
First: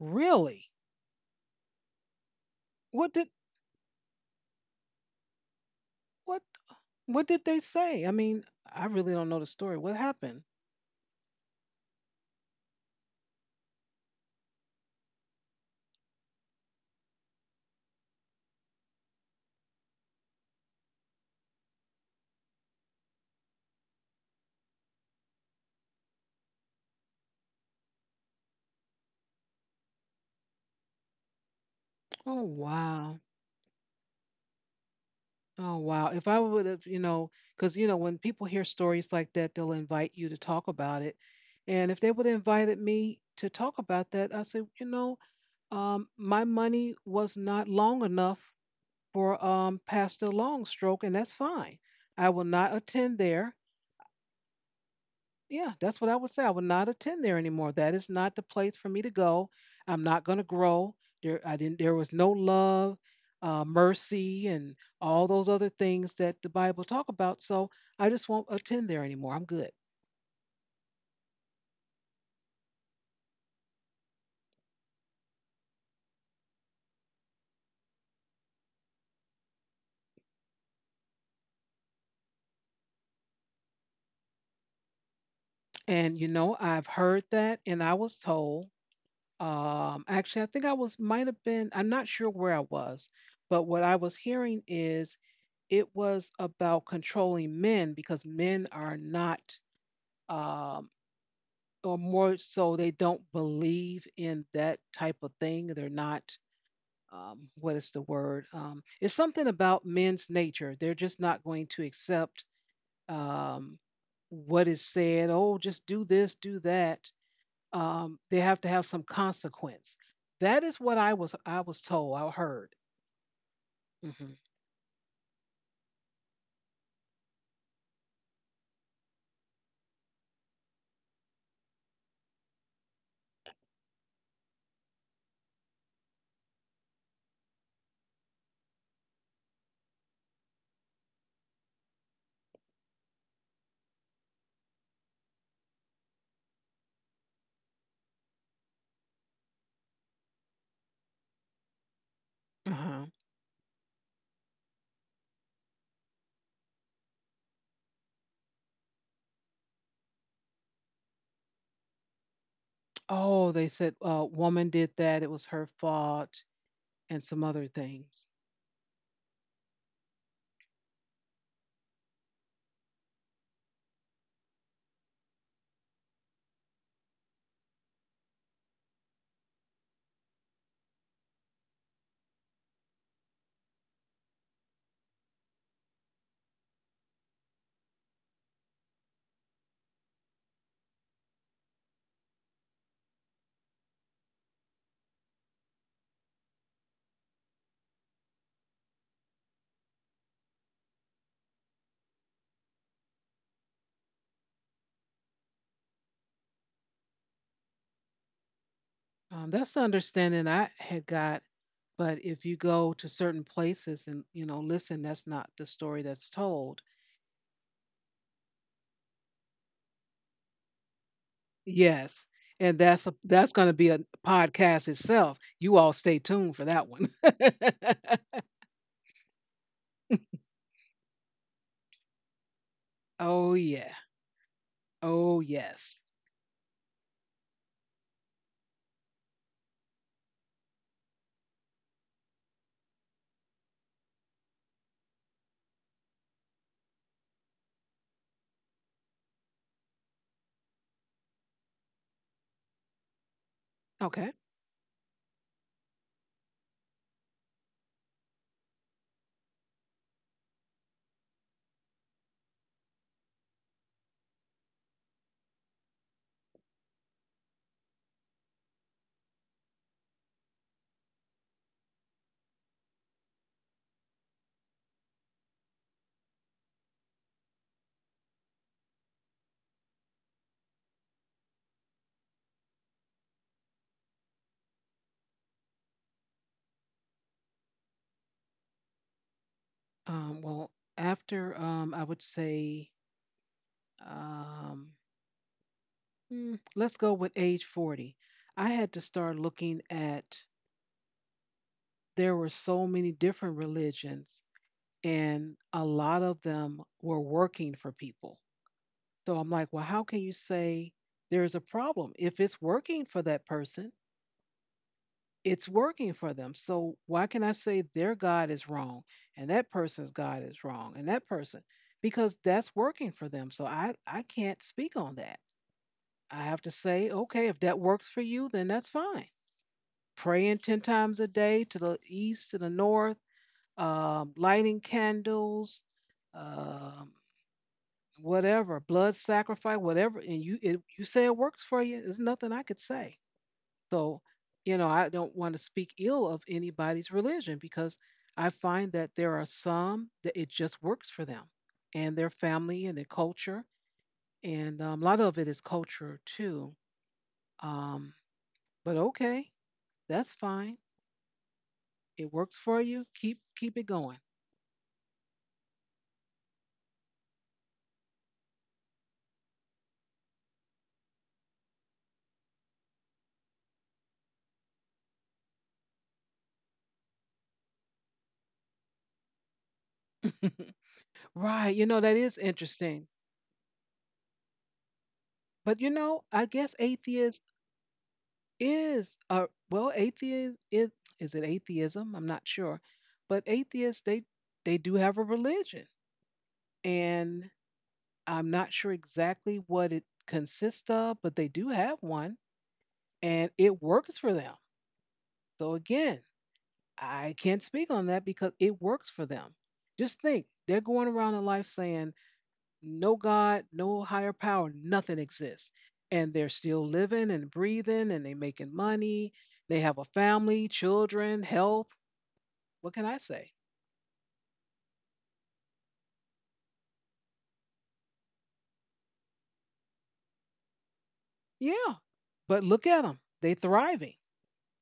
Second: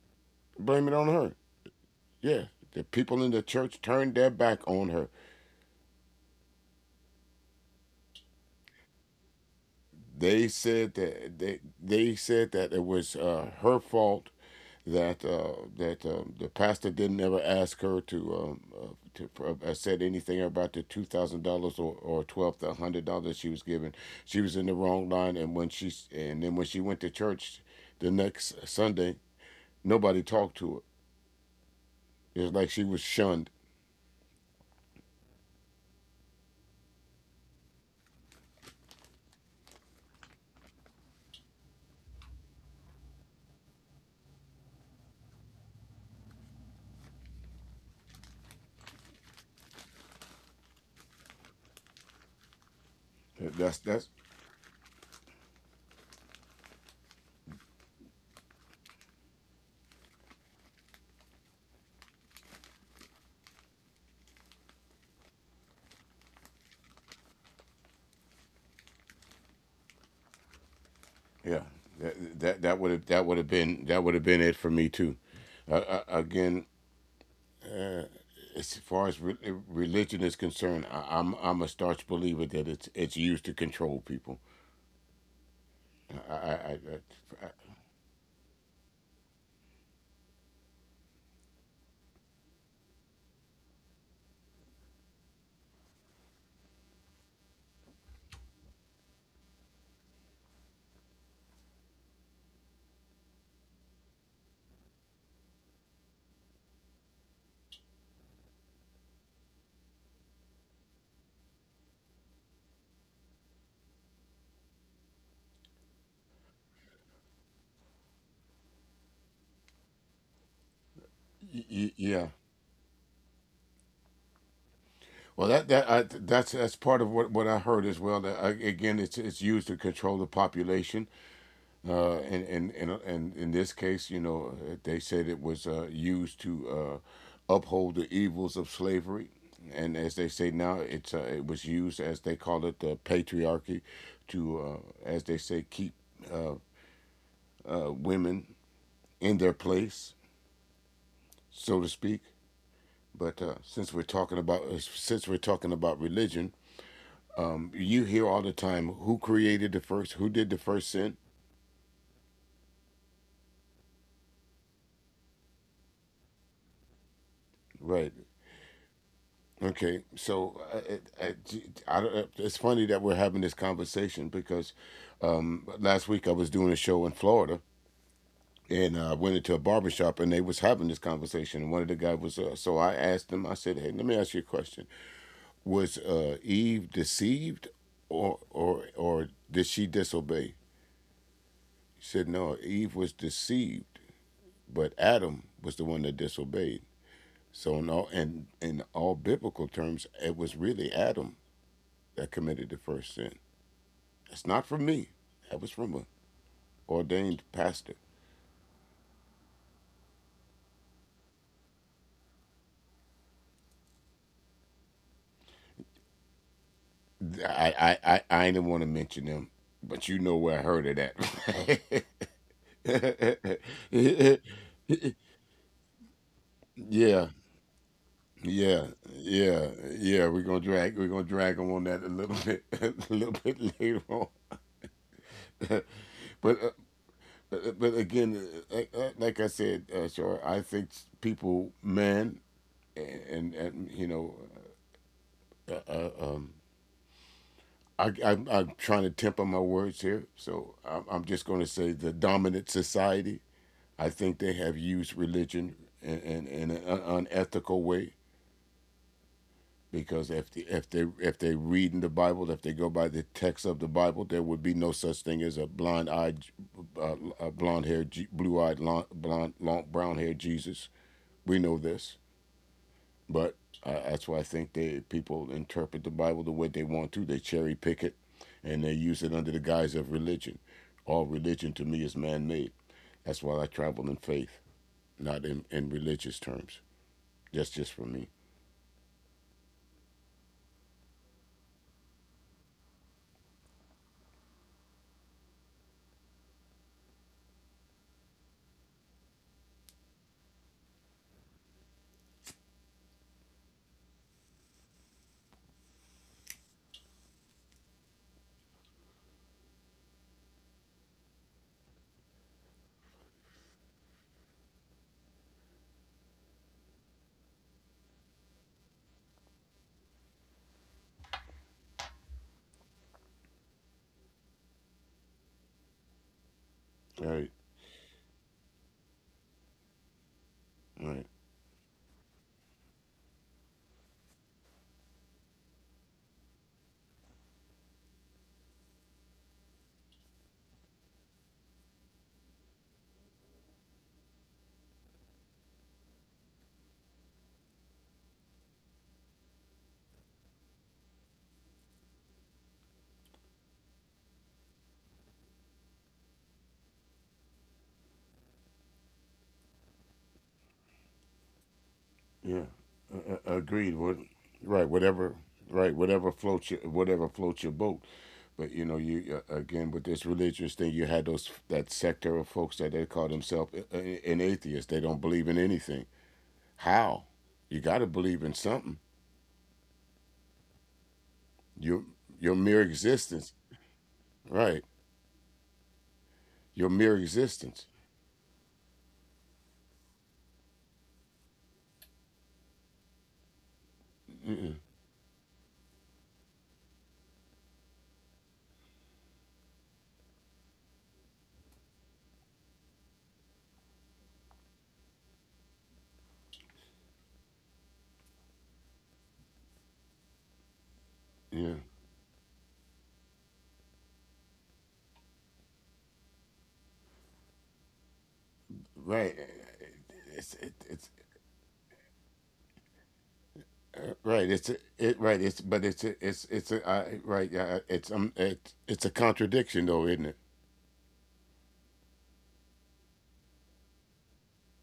Really? Blame it on her. Yeah, the What people in did the church turned their back on her. what what did they say? I mean, I really don't know the story. What They happened? said that they said that it was, her fault that, the pastor didn't ever ask her to said anything about the $2,000 or 12 the $100 she was given. She was in the wrong line, and then when she went to church the next Sunday, nobody talked to her. It Oh was like she was wow. shunned. Oh wow. If I would have, because you know when people hear stories like that, they'll invite you to talk about it. And if they would have invited me to talk about that, I say, my money was not long enough for, Pastor Longstroke, and that's fine. I will not attend there. That's Yeah, that's what I would say. I will not attend there anymore. That is not the place for me to go. I'm not going to grow there. I didn't. There was no love, mercy, and all those other things that the Bible talk about. So I just won't attend there anymore. I'm good. Yeah. That would have been it for me too. Again, as far as religion is concerned, I'm a staunch believer that it's used to control people. And I've heard I that, and I was told. Actually, I think I was, might have been, I'm not sure where I was, but what I was hearing is it was about controlling men because men are not, um, or more so, they don't believe in that type of thing. They're not, what is the word? It's something about men's nature. They're just not going to accept, um, what is said. Oh, just do this, do that, they have to have some consequence. That is what I was told. I Yeah. heard. Hmm. Well, that's part of what I heard as well. That I, again, it's used to control the population. And In this case, you know, they said it was, used to uphold the evils of slavery, and as they say now, it's, it was used as they call it, the patriarchy, to, as they say, keep uh, women in their place, so to speak. Uh-huh. But since we're talking about religion, you hear all the time, who created the first, who did the first sin, Oh, they said, woman did that. It was her fault, and some other right? things. Okay, so I, I, I, it's funny that we're having this conversation because, last week I was doing a show in Florida, and I went into a barber shop, and they was having this conversation. And one of the guys was, so I asked them, I said, hey, let me ask you a question. Was, Eve deceived or did she disobey? He said, no, Eve was deceived, but Adam was the one that disobeyed. So in all biblical terms, it was really Adam that committed the first sin. It's not from me. That was from a ordained pastor. That's the understanding I had got. But if you go to certain places and, listen, that's not the story that's told. I didn't want to mention them, but you know where I heard it Yes, and that's going to be a at. *laughs* podcast itself. You all stay tuned for that Yeah, one. yeah, *laughs* yeah, yeah. We're gonna drag them on that a little bit *laughs* a little Oh bit yeah. later on. Oh *laughs* but yes. uh, but again, like I said, sure. I think people, man, and you know, um, I I'm trying to temper my words here, so I'm just going to say the dominant society I Okay. think they have used religion in an unethical way because if they read in the Bible, if they go by the text of the Bible, there would be no such thing as a blind eyed, a blonde haired, blue eyed, blonde, long, brown haired Jesus. We know this, but that's why I think they people interpret the Bible the way they want to. They cherry pick it, and they use it under the guise of religion. All religion to me is man made. That's why I travel in faith, not in, religious terms. That's just for me. Well, after, I would say, um, let's go with age 40. I had to start looking at there were so many different religions, and a lot of them were working for people. So I'm like, well, how can you say there's a problem if it's working for that person? It's working for them. So why can I say their God is wrong and that person's God is wrong and that person? Because that's working for them. So I can't speak on that. I have to say, okay, Right, if that works for you, then that's fine. Praying 10 times right, a day to the east, to the north, lighting candles, um, whatever, blood sacrifice, whatever. And you say it works for you. There's nothing I could say. So, I don't want to speak ill of anybody's religion because I find that there are some that it just works for them and their family and their culture. And, a lot of it is culture too. Um, but okay, that's fine. It works yeah, for you. Keep it agreed. Going. Right, whatever, right, whatever floats your boat. But you know, you again with this religious thing, you had those that sector of folks that they call themselves an atheist. They don't believe in anything. How? You got to believe in something. *laughs* Right, Your that is mere interesting. existence, right? But I guess Your mere atheist existence. is a, well, atheist is it atheism? I'm not sure. But atheists, they do have a religion. And I'm not sure exactly what it consists of, but they do have one, and it works for them. So again, I can't speak on that because it works for them. Just think, they're going around in life Yeah, saying no God, no higher power, nothing exists. And they're still living and breathing, and they are making money. right. They have a It's family, it, it's children, health. What can I say? Right. It's it. Right. It's but it's a I right. It's. It, It's a contradiction though, isn't it? Yeah. But look at them. They are thriving.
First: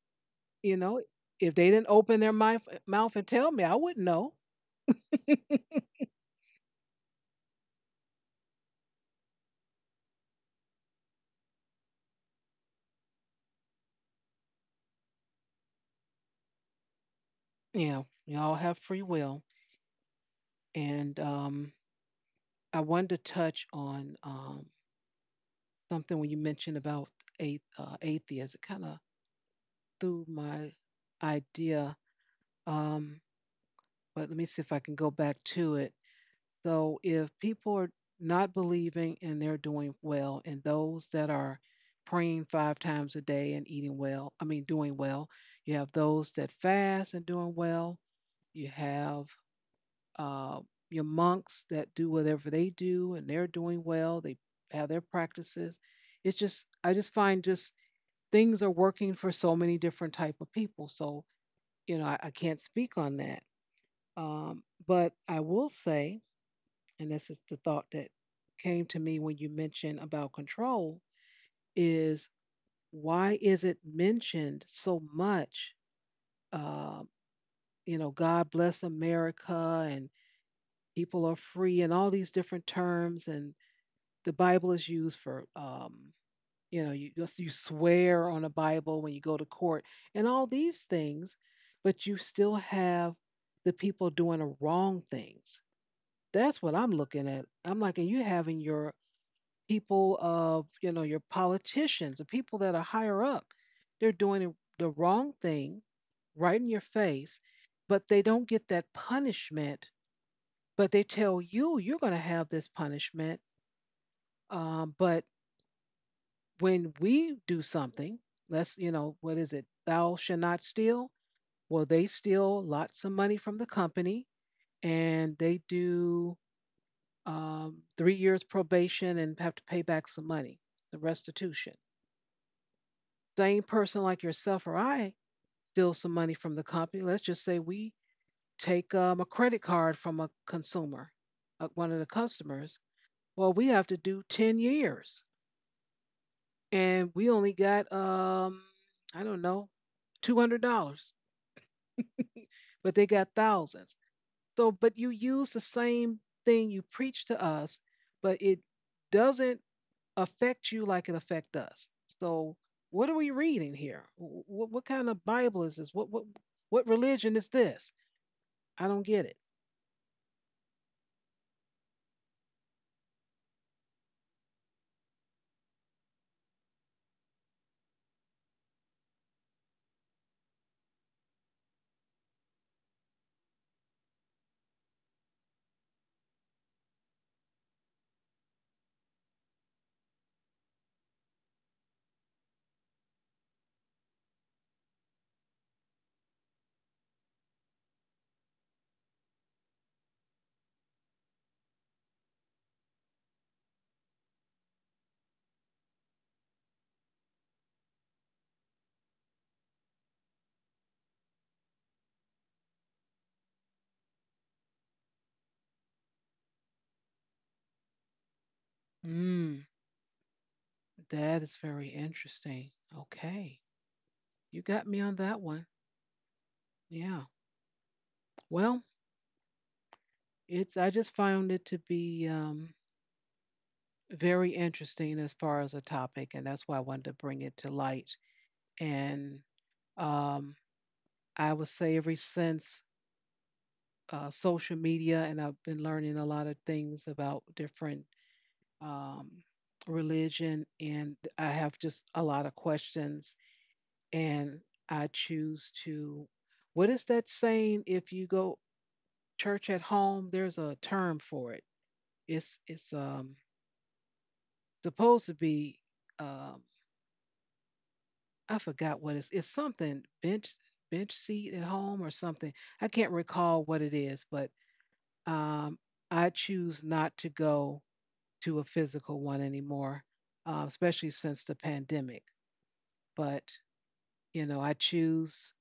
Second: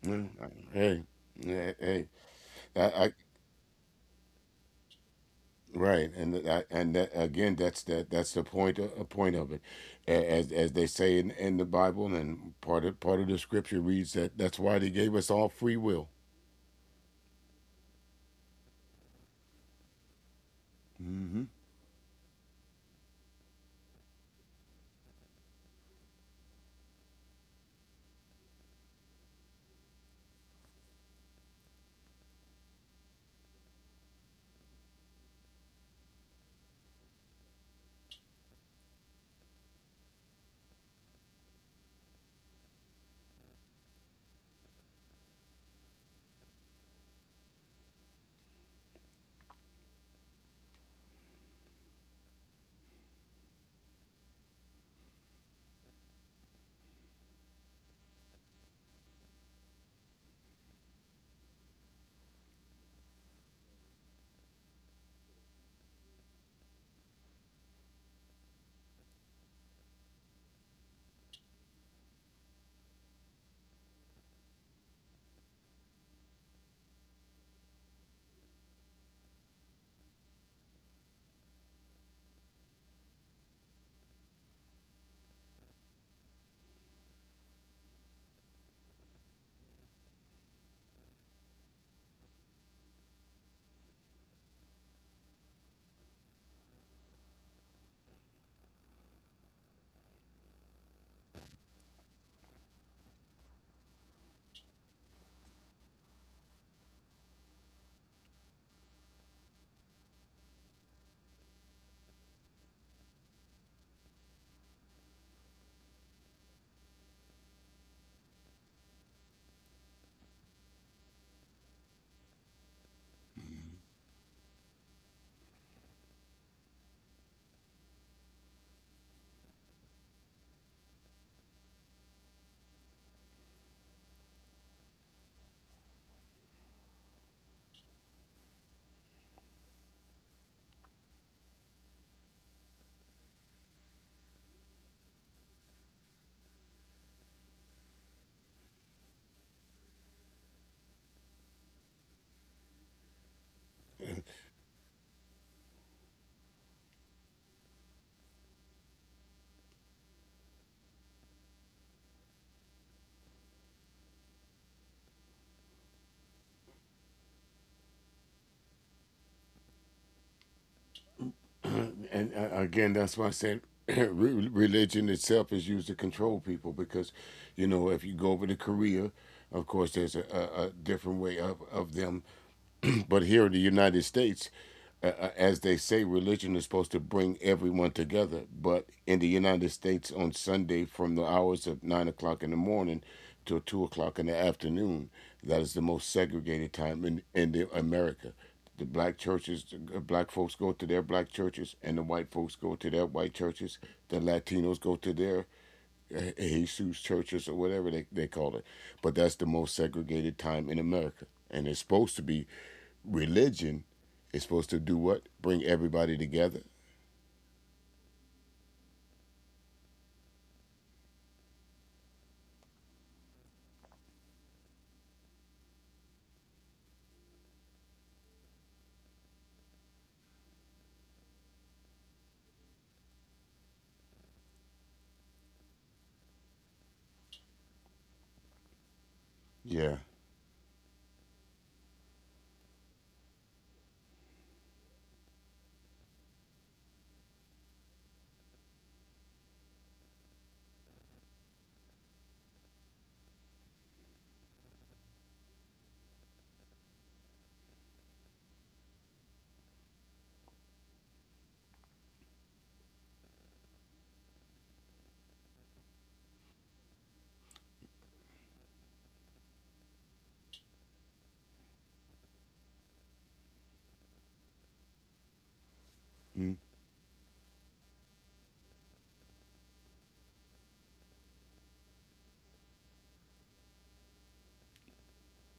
Mm. You know, Hey. if they Yeah, didn't hey. open their mouth, I mouth and tell me, I wouldn't know. right. And I, and that, again, that's that. That's the point. A point of it, As they say in, the Bible, and part of the scripture reads that that's why they gave us all free will. Yeah, we all have free will. And, I wanted to touch on, something when you mentioned about atheists. It kind of threw my idea, um, but let me see if I can go back to it. So if people are not believing and they're doing well, and those that are praying 5 times a day and eating well, I mean, doing well, you have those that fast and doing well, you have, uh, your monks that do whatever they do and they're doing well, they have their practices. It's just, I just find, just things are working for so many different type of people. So, I can't speak on that. But I will say, and this is the thought that came to me when you mentioned about control, is why is it mentioned so much? uh, you know, god bless america, and people are free, and all these different terms, and the bible is used for you know, you swear on a bible when you go to court and all these things. But you still have the people doing the wrong things. That's what I'm looking at. I'm like, and you having your people of, you know, your politicians, the people that are higher up, they're doing the wrong thing right in your face, but they don't get that punishment. But they tell you you're going to have this punishment. But when we do something, let's, you know, what is it? Thou shall not steal. Well, they steal lots of money from the company, and they do 3 years probation and have to pay back some money, the restitution. Same person like yourself or I steals some money from the company, let's just say we take a credit card from a consumer, one of the customers. Well, we have to do 10 years, and we only got, I don't know, $200, but they got thousands. So, but you use the same thing you preach to us, but it doesn't affect you like it affect us. So what are we reading here? What kind of Bible is this? What, what religion is this? I don't get it. *clears throat* And again, that's why I said *clears throat* religion itself is used to control people because, you know, if you go over to Korea, of course, there's a different way of, them. *clears throat* But here in the United States, as they say, religion is supposed to bring everyone together. But in the United States, on Sunday, from the hours of 9 o'clock in the morning till 2 o'clock in the afternoon, that is the most segregated time in the America. The black churches, the black folks go to their black churches, and the white folks go to their white churches. The Latinos go to their Jesus churches or whatever they call it. But that's the most segregated time in America. And it's supposed to be religion. It's supposed to do what? Bring everybody together. Mm, that is very interesting. Okay. You got me on that one. Yeah. Well, it's, I just found it to be very interesting as far as a topic, and that's why I wanted to bring it to light. And Yeah. um, I would say ever since social media, and I've been learning a lot of things about different um, religion, and I have just a lot of questions. And I choose to, what is that saying? If you go church at home, there's a term for it. It's supposed to be, um, I forgot what it's. It's something bench seat at home or something. I can't recall what it is, but um, I Mm. choose not to go to a physical one anymore, especially since the pandemic. But you know, I choose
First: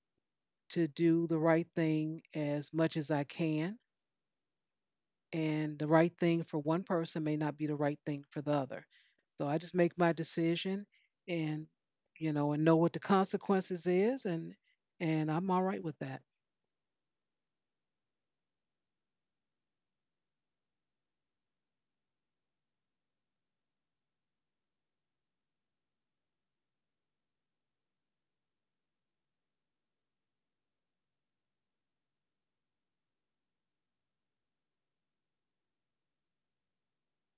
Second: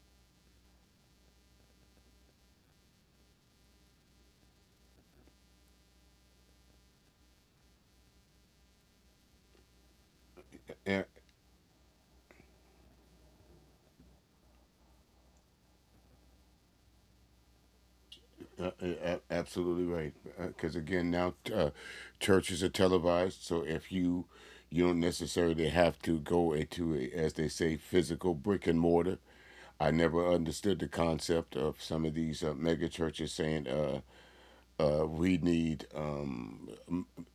to do the right thing as much as I can, and the right thing for one person may not be the right thing for the other. So I just make my decision, A- and you know, and know what the consequences is, and I'm all right with that. a- a- absolutely right. Because again, now churches are televised. So if you don't necessarily have to go into a, as they say, physical brick and mortar. I never understood the concept of some of these mega churches saying, we need,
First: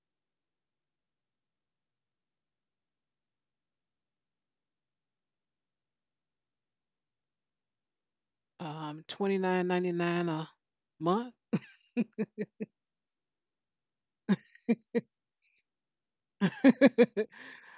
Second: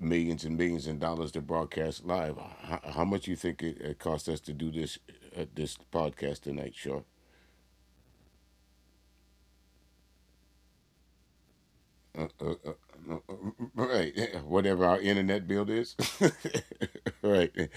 millions and millions and dollars to broadcast live. How much do you think it costs us to do this, this podcast tonight, Shaw? 29.99 a month. Uh, uh, uh, uh, uh, uh, right, yeah, whatever our internet bill is. *laughs* *laughs* Right.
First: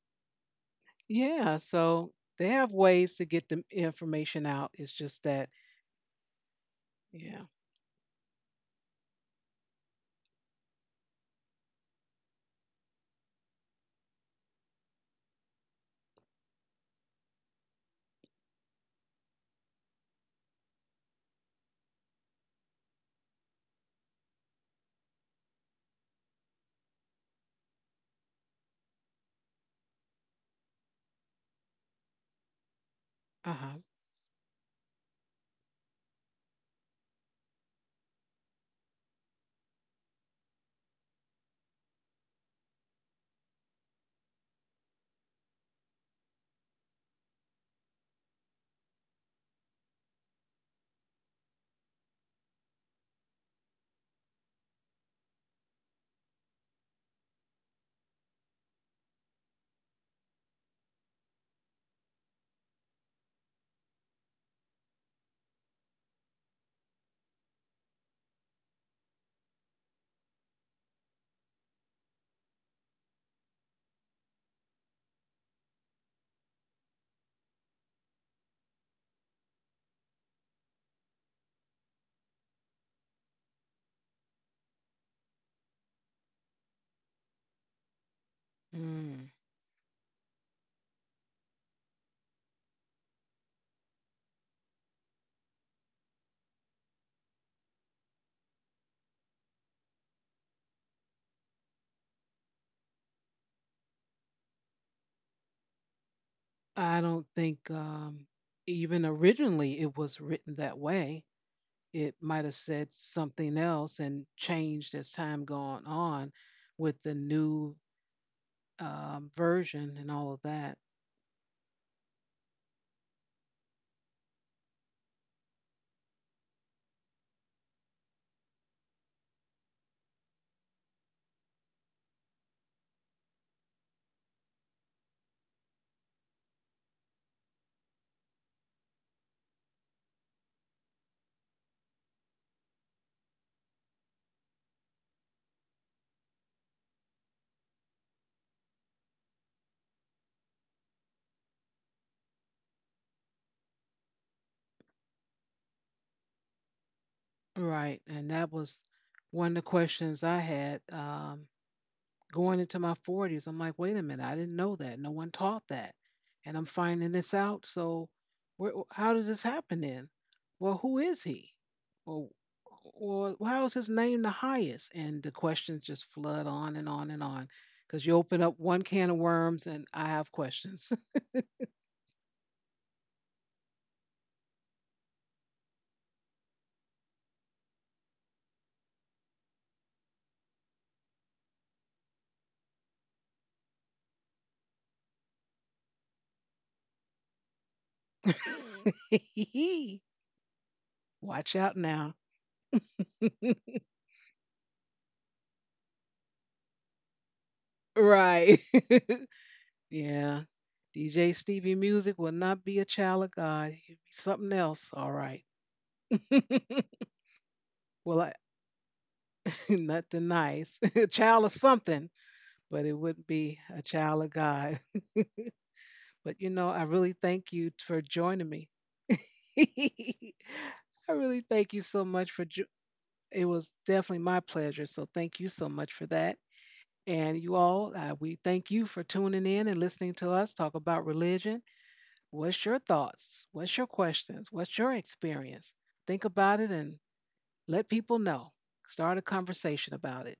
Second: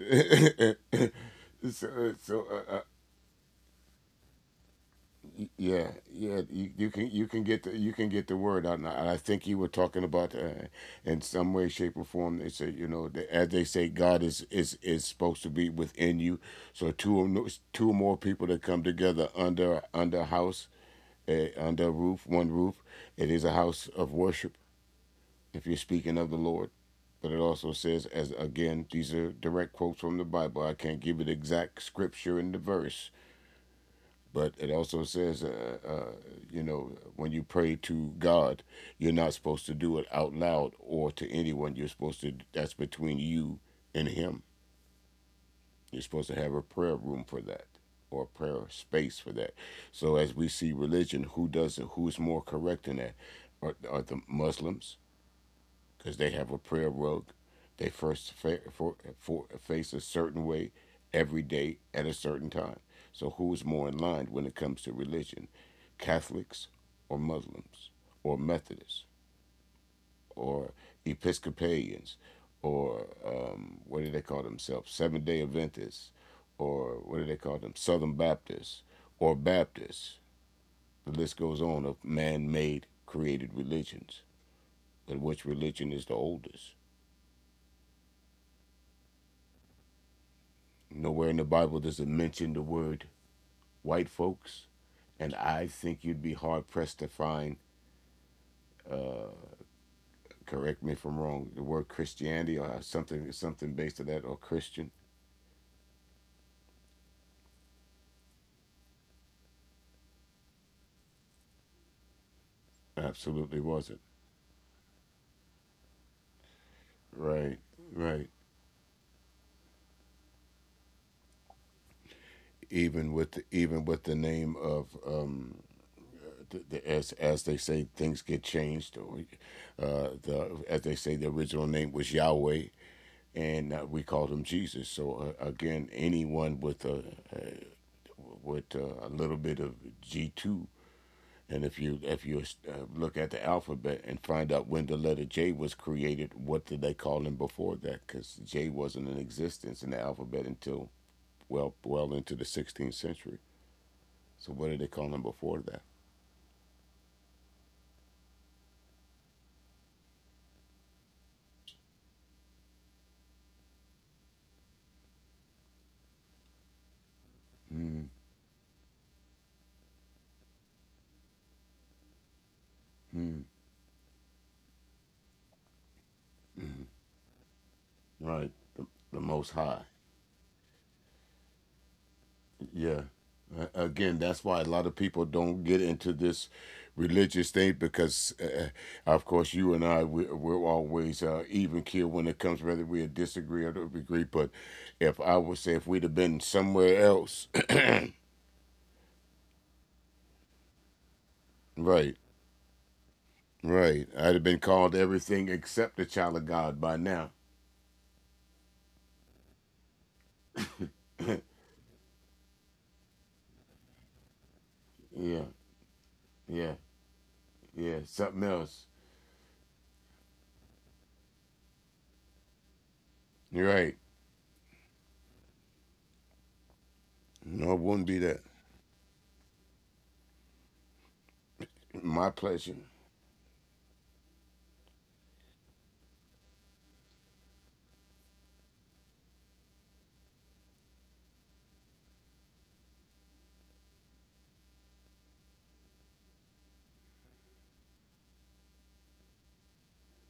*laughs* Yeah, so so, so they have uh, ways to get the information out. It's just that, Yeah, yeah, you can yeah. You can get the word out, and and I think you were talking about, in some way, shape, or form. They say you know, the, as they say, God is is supposed to be within you. So two or no, two or more people that come together under a house, under a roof, one roof, it is a house of worship. If you're speaking of the Lord, but it also says, as again, these are direct quotes from the Bible. I can't give you the exact scripture and the verse, Uh-huh. but it also says, you know, when you pray to God, you're not supposed to do it out loud or to anyone. You're supposed to, that's between you and Him. You're supposed to have a prayer room for that or a prayer space for that. So as we see religion, who does it? Who's more correct in that? Are the Muslims? Because they have a prayer rug. They first for, face a certain way every day at a certain time. So, who's more in line when it comes to religion? Catholics or Muslims or Methodists or Episcopalians or what do they call themselves? Seventh day Adventists or what do they call them? Southern Baptists or Baptists. The list goes on of man made created religions, but which religion is the oldest? Mm. Nowhere in the Bible does it mention the word white folks, and I think you'd be hard pressed to find. Correct me if I'm wrong. The word Christianity or something, something based on that, or Christian, I don't think even originally it was written that way. It might have said absolutely something wasn't. else and changed as time gone on with the Right, new right. Version and all of that. Even with the name of, the, as they say, things get changed. Or, the as they say, the original name was Yahweh, and we called him Jesus. So again, anyone with a little bit of G two. And if you look at the alphabet and find out when the letter J was created, what did they call him before that? Because J wasn't in existence in the alphabet until well into the 16th century. So what did they call him before that? Right. And that was one of the questions I had. Going into my 40s, I'm like, wait a minute, I didn't know that. No one taught that. And I'm finding this out. So, where, how did this happen then? Well, who is he? Well, well, how is his name the highest? And the questions just flood on and on and on because you Right, open up one the can of Most High. worms and I have questions. *laughs* Yeah. Again, that's why a lot of people don't get into this religious thing because, of course, you and I, we're always even keel when it comes, whether we disagree or agree. But if I would say if we'd have been somewhere else, *clears throat* *laughs* Watch out right, now. right, I'd have been called everything except the child of God by now. Right. *laughs* Yeah. DJ Stevie Music will not be a child of God. He'll be something else. All right. Yeah, yeah, *laughs* yeah, Well, I, something else. *laughs* nothing nice. *laughs* A child of something, but it wouldn't be You're a right. child of God. But you know, I really thank you No, it for wouldn't be that. joining me. *laughs* I really thank you so much My for jo- pleasure. it was definitely my pleasure. So thank you so much for that. And you all, we thank you for tuning in and listening to us talk about religion. What's your thoughts? What's your questions? What's your experience? Think about it and let people know. Start a conversation about it.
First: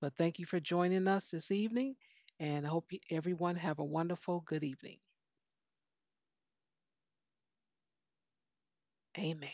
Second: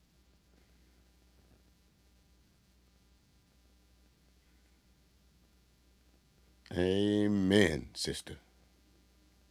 But thank you for joining us this evening, and I hope you- everyone have a wonderful good evening. Amen, sister. Amen.